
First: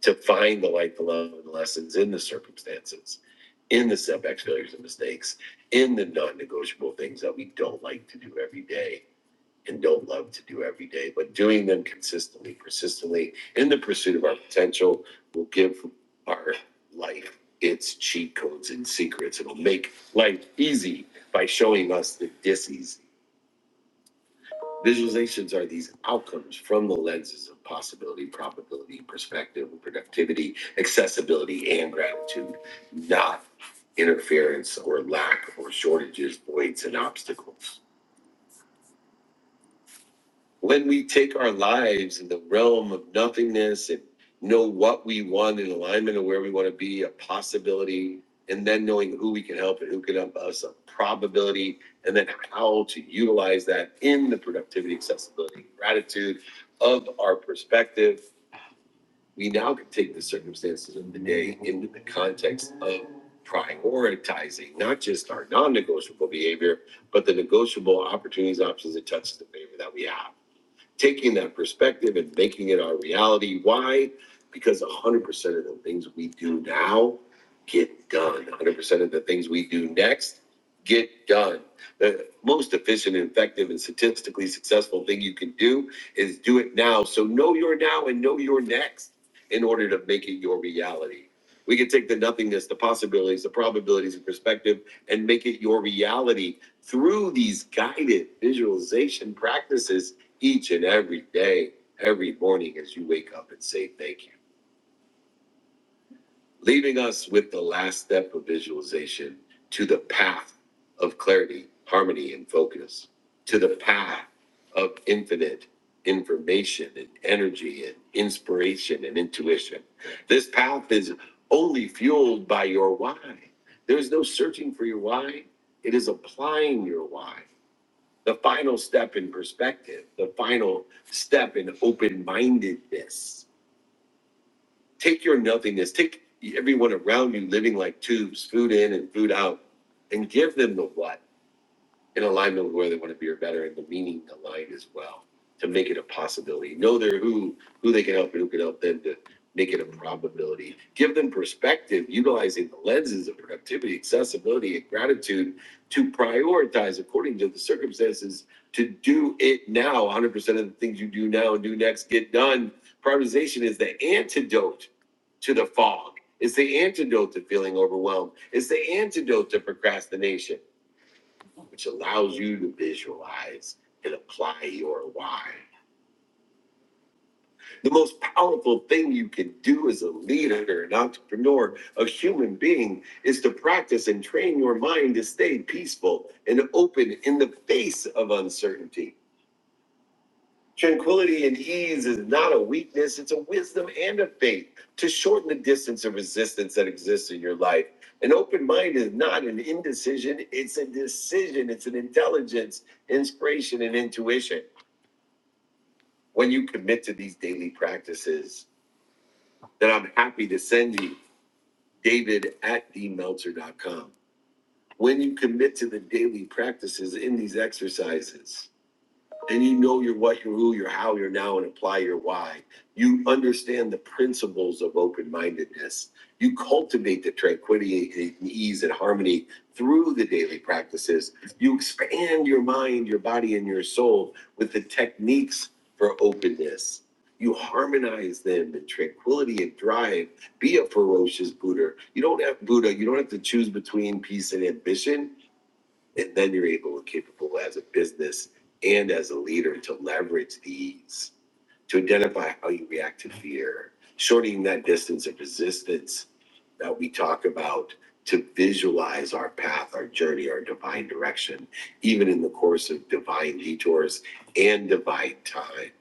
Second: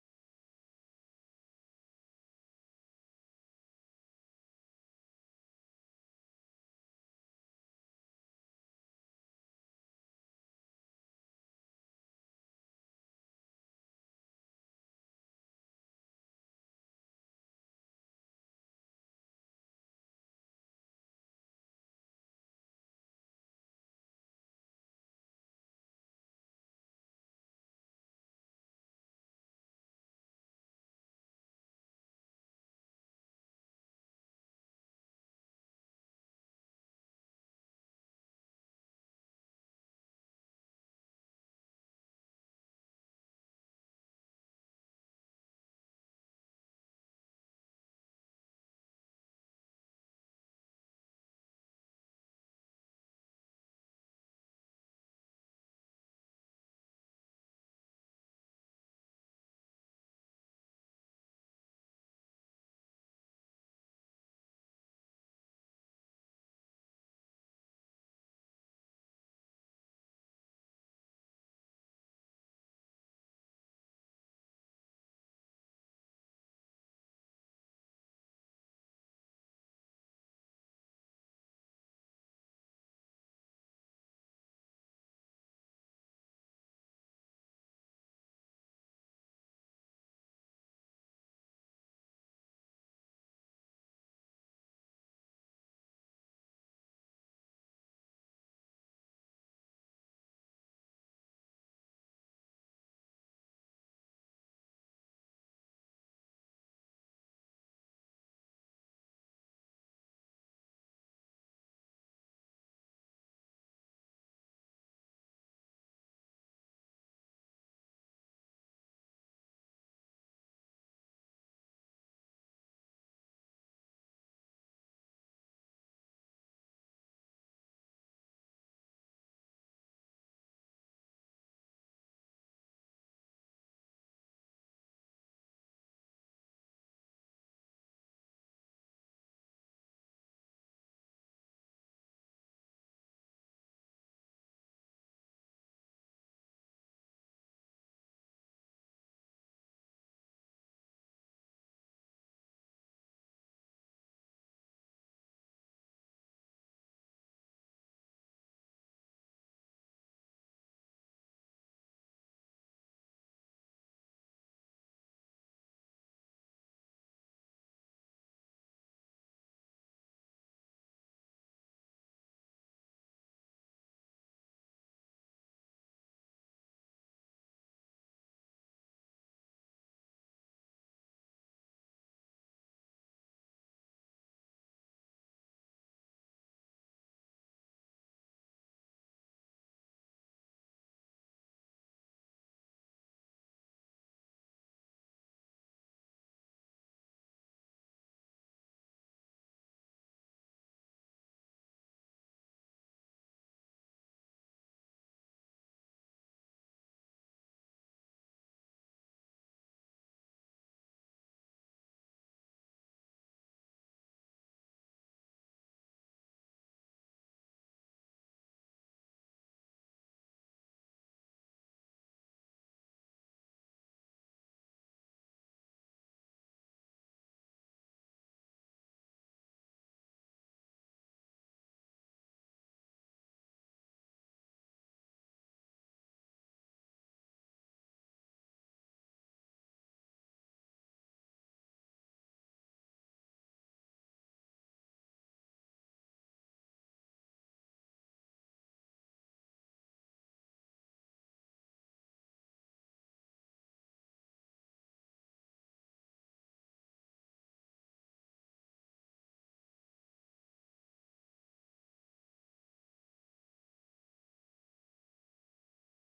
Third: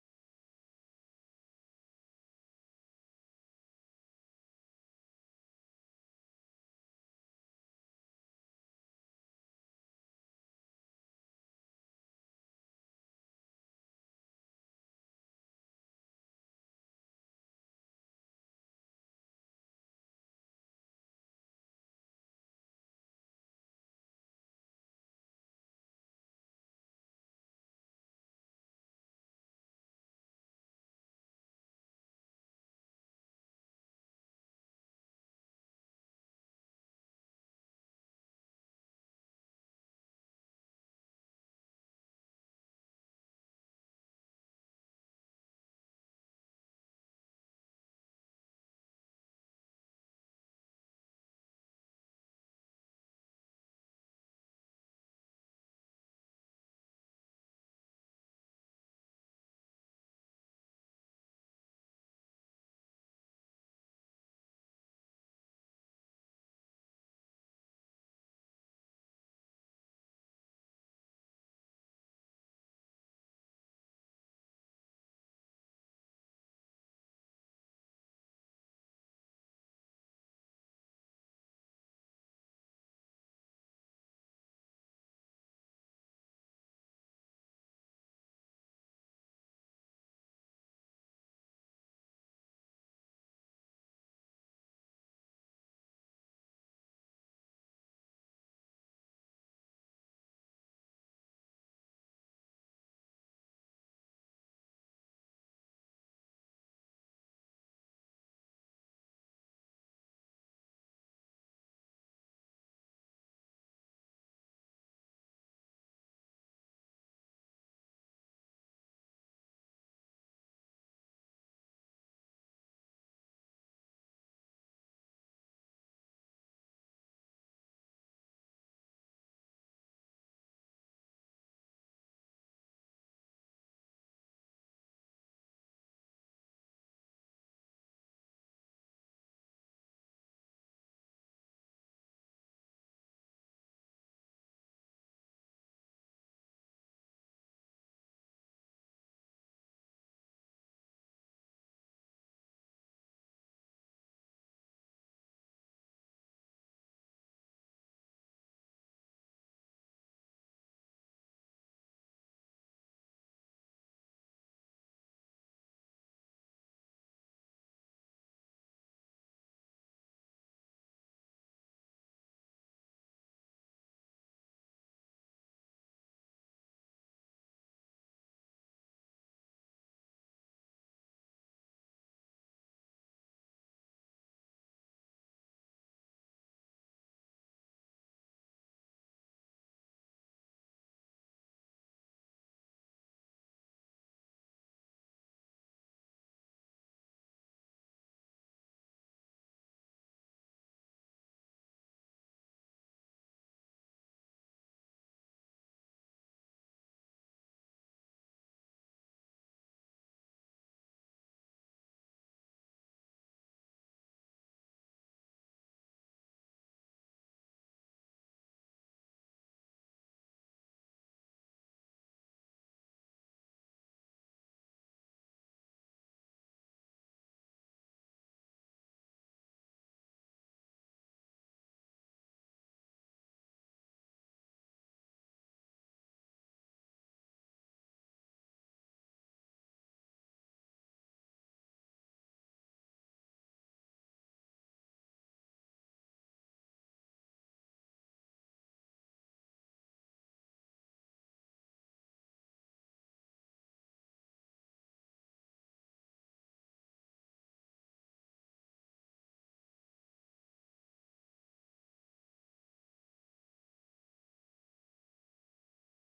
Speaker 3: to find the light, the love, and the lessons in the circumstances, in the setbacks, failures, and mistakes, in the non-negotiable things that we don't like to do every day and don't love to do every day, but doing them consistently, persistently, in the pursuit of our potential will give our life its cheat codes and secrets. It'll make life easy by showing us the dissies Visualizations are these outcomes from the lenses of possibility, probability, perspective, productivity, accessibility, and gratitude, not interference or lack or shortages, voids, and obstacles when we take our lives in the realm of nothingness and know what we want in alignment of where we want to be, a possibility, and then knowing who we can help and who can help us, a probability, and then how to utilize that in the productivity, accessibility, gratitude of our perspective, we now can take the circumstances of the day into the context of prioritizing not just our non negotiable behavior, but the negotiable opportunities, options, and touches of behavior that we have taking that perspective and making it our reality. Why? Because 100% of the things we do now get done. 100% of the things we do next get done. The most efficient, effective, and statistically successful thing you can do is do it now. So know your now and know your next in order to make it your reality. We can take the nothingness, the possibilities, the probabilities, and perspective, and make it your reality through these guided visualization practices each and every day, every morning as you wake up and say thank you leaving us with the last step of visualization to the path of clarity, harmony, and focus, to the path of infinite information and energy and inspiration and intuition. This path is only fueled by your why. There is no searching for your why, it is applying your why. The final step in perspective, the final step in open mindedness take your nothingness, take everyone around you living like tubes, food in and food out, and give them the what in alignment with where they want to be or better and the meaning aligned as well to make it a possibility. Know their who, who they can help and who can help them to make it a probability. Give them perspective, utilizing the lenses of productivity, accessibility, and gratitude to prioritize according to the circumstances, to do it now. 100% of the things you do now and do next get done. Prioritization is the antidote to the fog. It's the antidote to feeling overwhelmed. It's the antidote to procrastination which allows you to visualize and apply your why. The most powerful thing you can do as a leader, an entrepreneur, a human being is to practice and train your mind to stay peaceful and open in the face of uncertainty. Tranquility and ease is not a weakness, it's a wisdom and a faith to shorten the distance of resistance that exists in your life. An open mind is not an indecision, it's a decision, it's an intelligence, inspiration, and intuition. when you commit to these daily practices that I'm happy to send you, David at dmelzer.com. When you commit to the daily practices in these exercises, and you know your what, your who, your how, your now, and apply your why. You understand the principles of open mindedness. You cultivate the tranquility and ease and harmony through the daily practices. You expand your mind, your body, and your soul with the techniques for openness. You harmonize them in tranquility and drive. Be a ferocious Buddha. You don't have Buddha. You don't have to choose between peace and ambition and then you're able and capable as a business and as a leader to leverage these to identify how you react to fear, shortening that distance of resistance that we talk about to visualize our path, our journey, our divine direction, even in the course of divine detours and divine time.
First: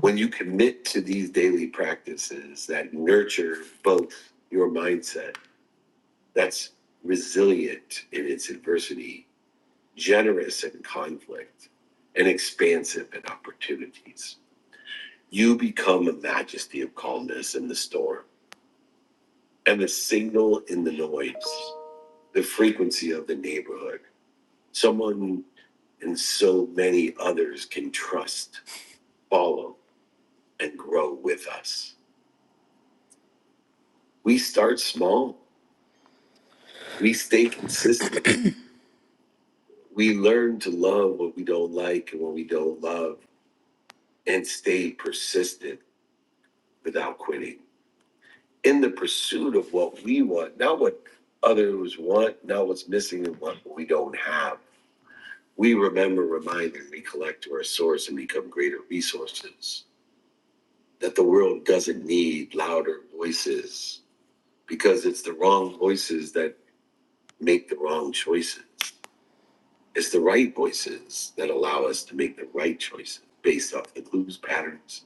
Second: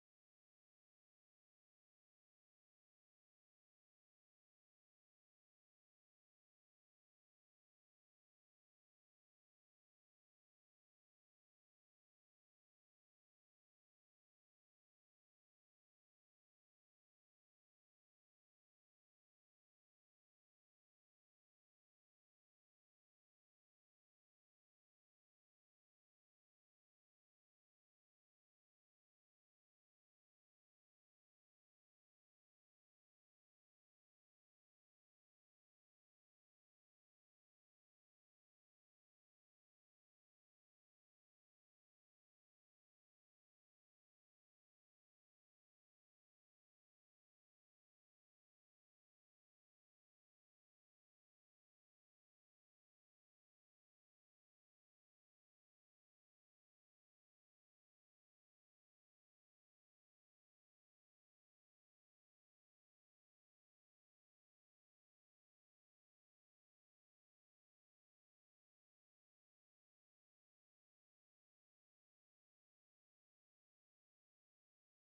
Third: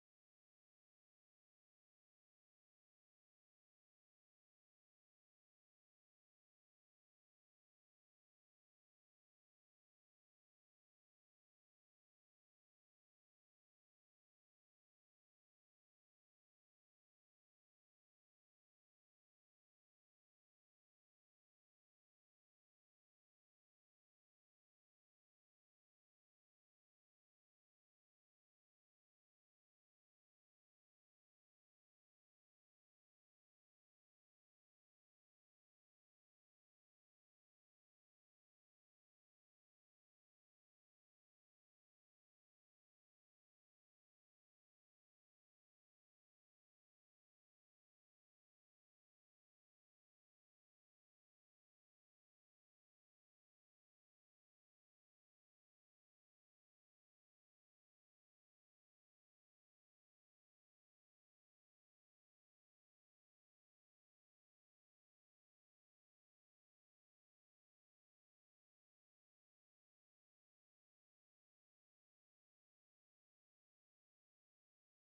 Speaker 3: When you commit to these daily practices that nurture both your mindset that's resilient in its adversity generous in conflict, and expansive in opportunities. You become a majesty of calmness in the storm and a signal in the noise, the frequency of the neighborhood. Someone and so many others can trust, follow, and grow with us. We start small, we stay consistent, we learn to love what we don't like and what we don't love, and stay persistent without quitting. in the pursuit of what we want, not what others want, not what's missing and what we don't have. We remember, remind, and recollect to our source and become greater resources. That the world doesn't need louder voices because it's the wrong voices that make the wrong choices. It's the right voices that allow us to make the right choices based off the clues patterns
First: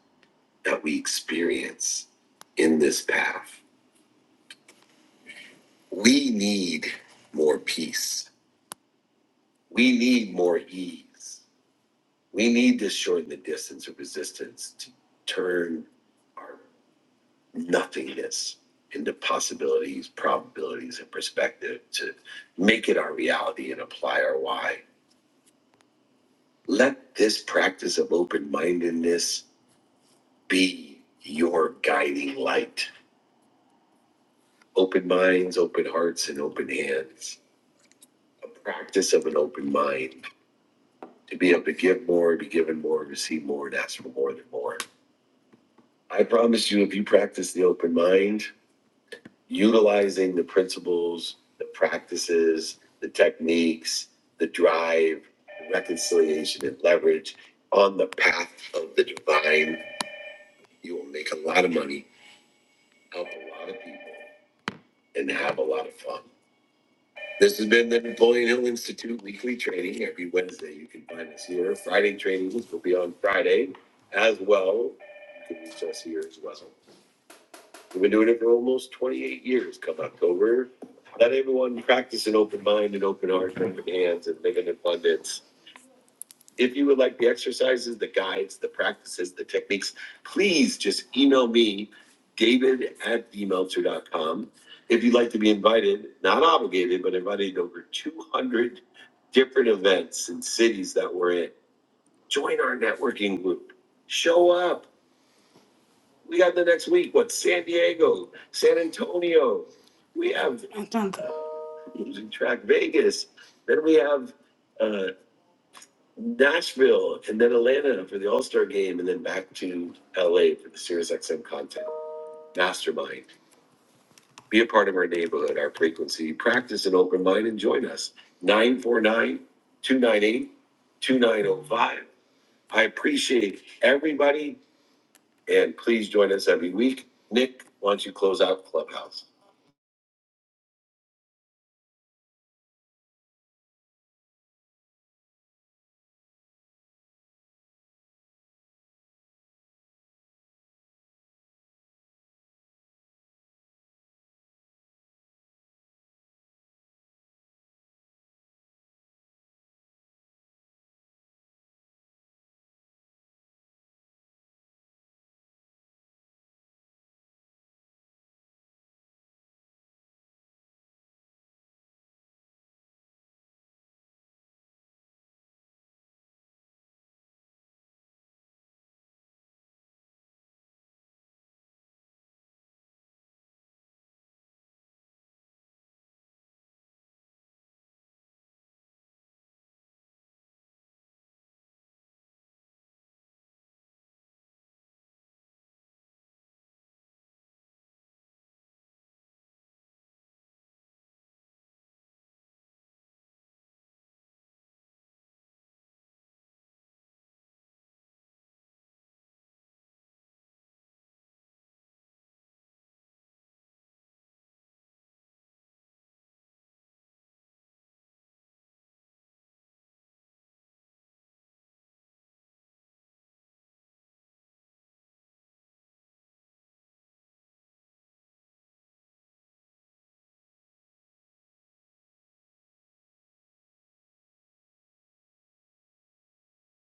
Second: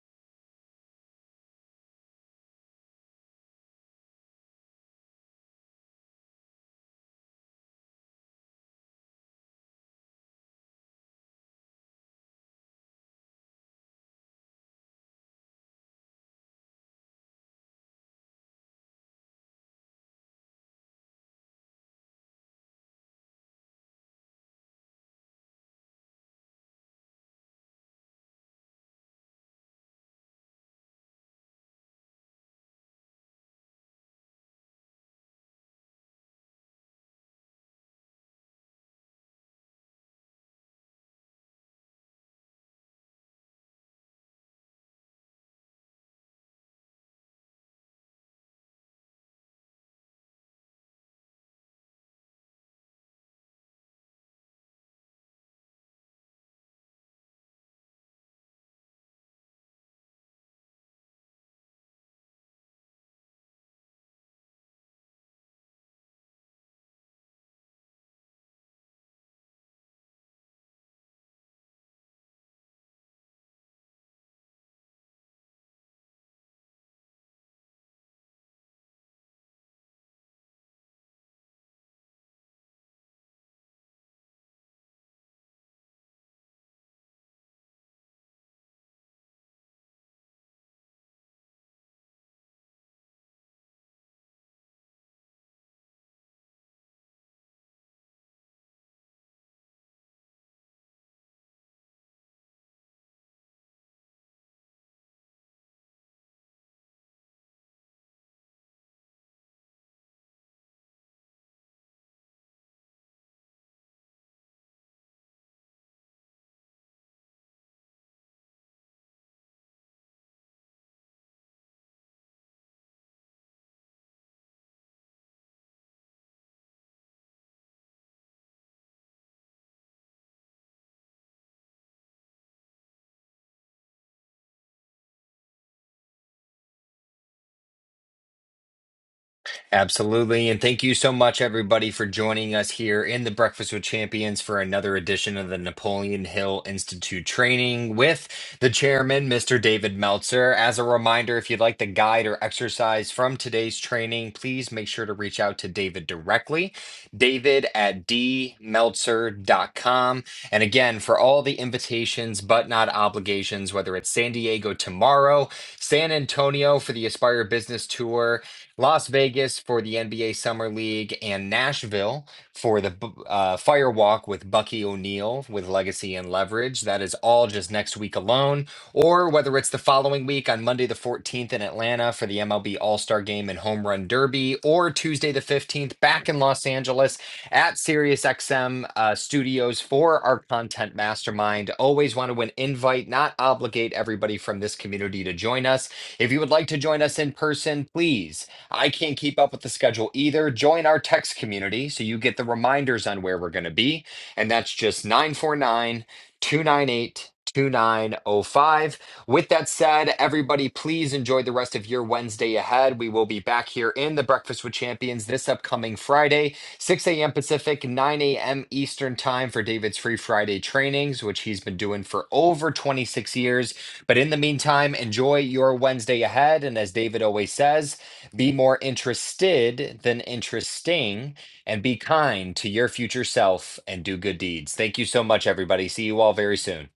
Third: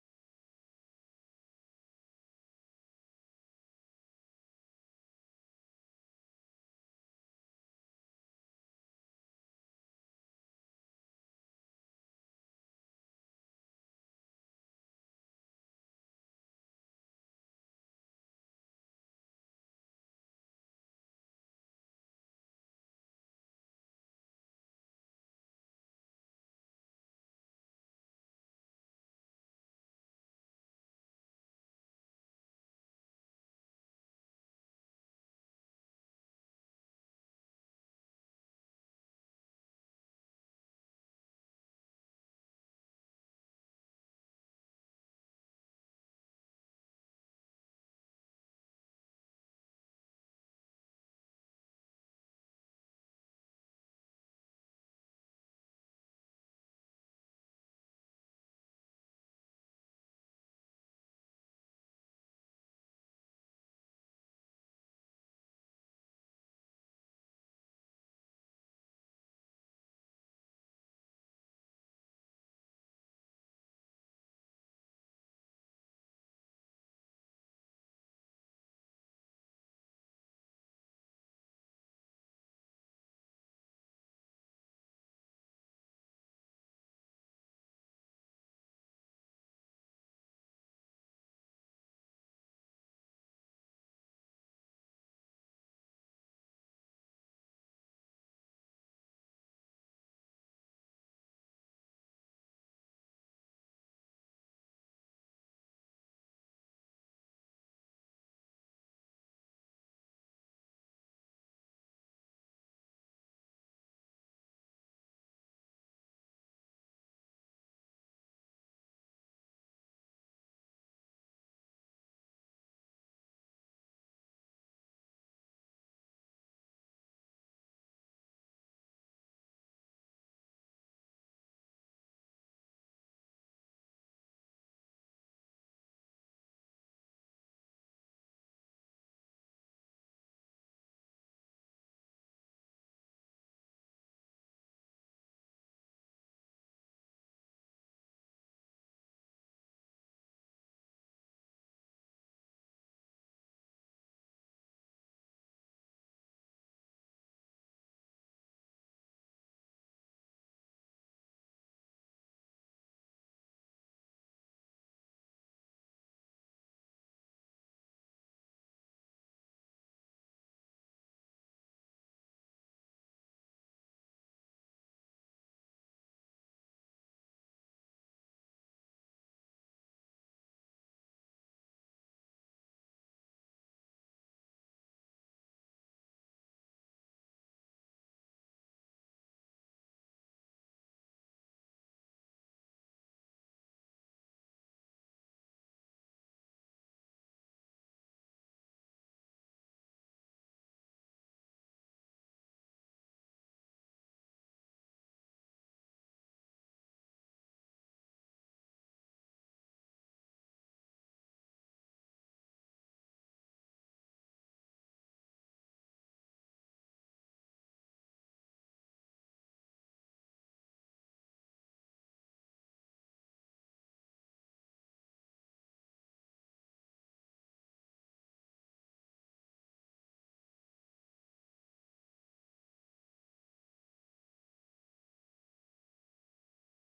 Speaker 3: that we experience in this path. We need more peace We need more ease. We need to shorten the distance of resistance to turn our nothingness into possibilities, probabilities, and perspective to make it our reality and apply our why. Let this practice of open mindedness be your guiding light. Open minds, open hearts, and open hands. A practice of an open mind to be able to give more, be given more, receive more, and ask for more than more I promise you, if you practice the open mind, utilizing the principles, the practices, the techniques, the drive, the reconciliation, and leverage on the path of the divine, you will make a lot of money, help a lot of people, and have a lot of fun. This has been the Napoleon Hill Institute weekly training every Wednesday. You can find us here. Friday trainings will be on Friday as well. You can reach us here as well. We've been doing it for almost twenty-eight years come October. Let everyone practice an open mind and open heart and open hands and live in abundance. If you would like the exercises, the guides, the practices, the techniques, please just email me, david at d meltzer dot com. If you'd like to be invited, not obligated, but invited to over two hundred different events in cities that we're in, join our networking group. Show up. We got the next week. What? San Diego, San Antonio. We have i losing track Vegas. Then we have uh, Nashville, and then Atlanta for the All Star game, and then back to LA for the SiriusXM content. Mastermind. Be a part of our neighborhood, our frequency. Practice an open mind and join us. 949 298 2905. I appreciate everybody, and please join us every week. Nick, why don't you close out Clubhouse?
Speaker 2: Absolutely. And thank you so much, everybody, for joining us here in the Breakfast with Champions for another edition of the Napoleon Hill Institute training with the chairman, Mr. David Meltzer. As a reminder, if you'd like the guide or exercise from today's training, please make sure to reach out to David directly, david at d meltzer dot com. And again, for all the invitations but not obligations, whether it's San Diego tomorrow, San Antonio for the Aspire Business Tour, Las Vegas for the NBA Summer League, and Nashville for the bu- uh, Fire Walk with Bucky O'Neill with Legacy and Leverage. That is all just next week alone, or whether it's the following week on Monday the 14th in Atlanta for the MLB All Star Game and Home Run Derby, or Tuesday the 15th back in Los Angeles at SiriusXM uh, Studios for our content mastermind. Always want to win invite, not obligate everybody from this community to join us. If you would like to join us in person, please I can't keep up with the schedule either. Join our text community so you get the reminders on where we're going to be. And that's just 949 298 2905. With that said, everybody, please enjoy the rest of your Wednesday ahead. We will be back here in the Breakfast with Champions this upcoming Friday, 6 a.m. Pacific, 9 a.m. Eastern Time for David's Free Friday trainings, which he's been doing for over 26 years. But in the meantime, enjoy your Wednesday ahead. And as David always says, be more interested than interesting and be kind to your future self and do good deeds. Thank you so much, everybody. See you all very soon.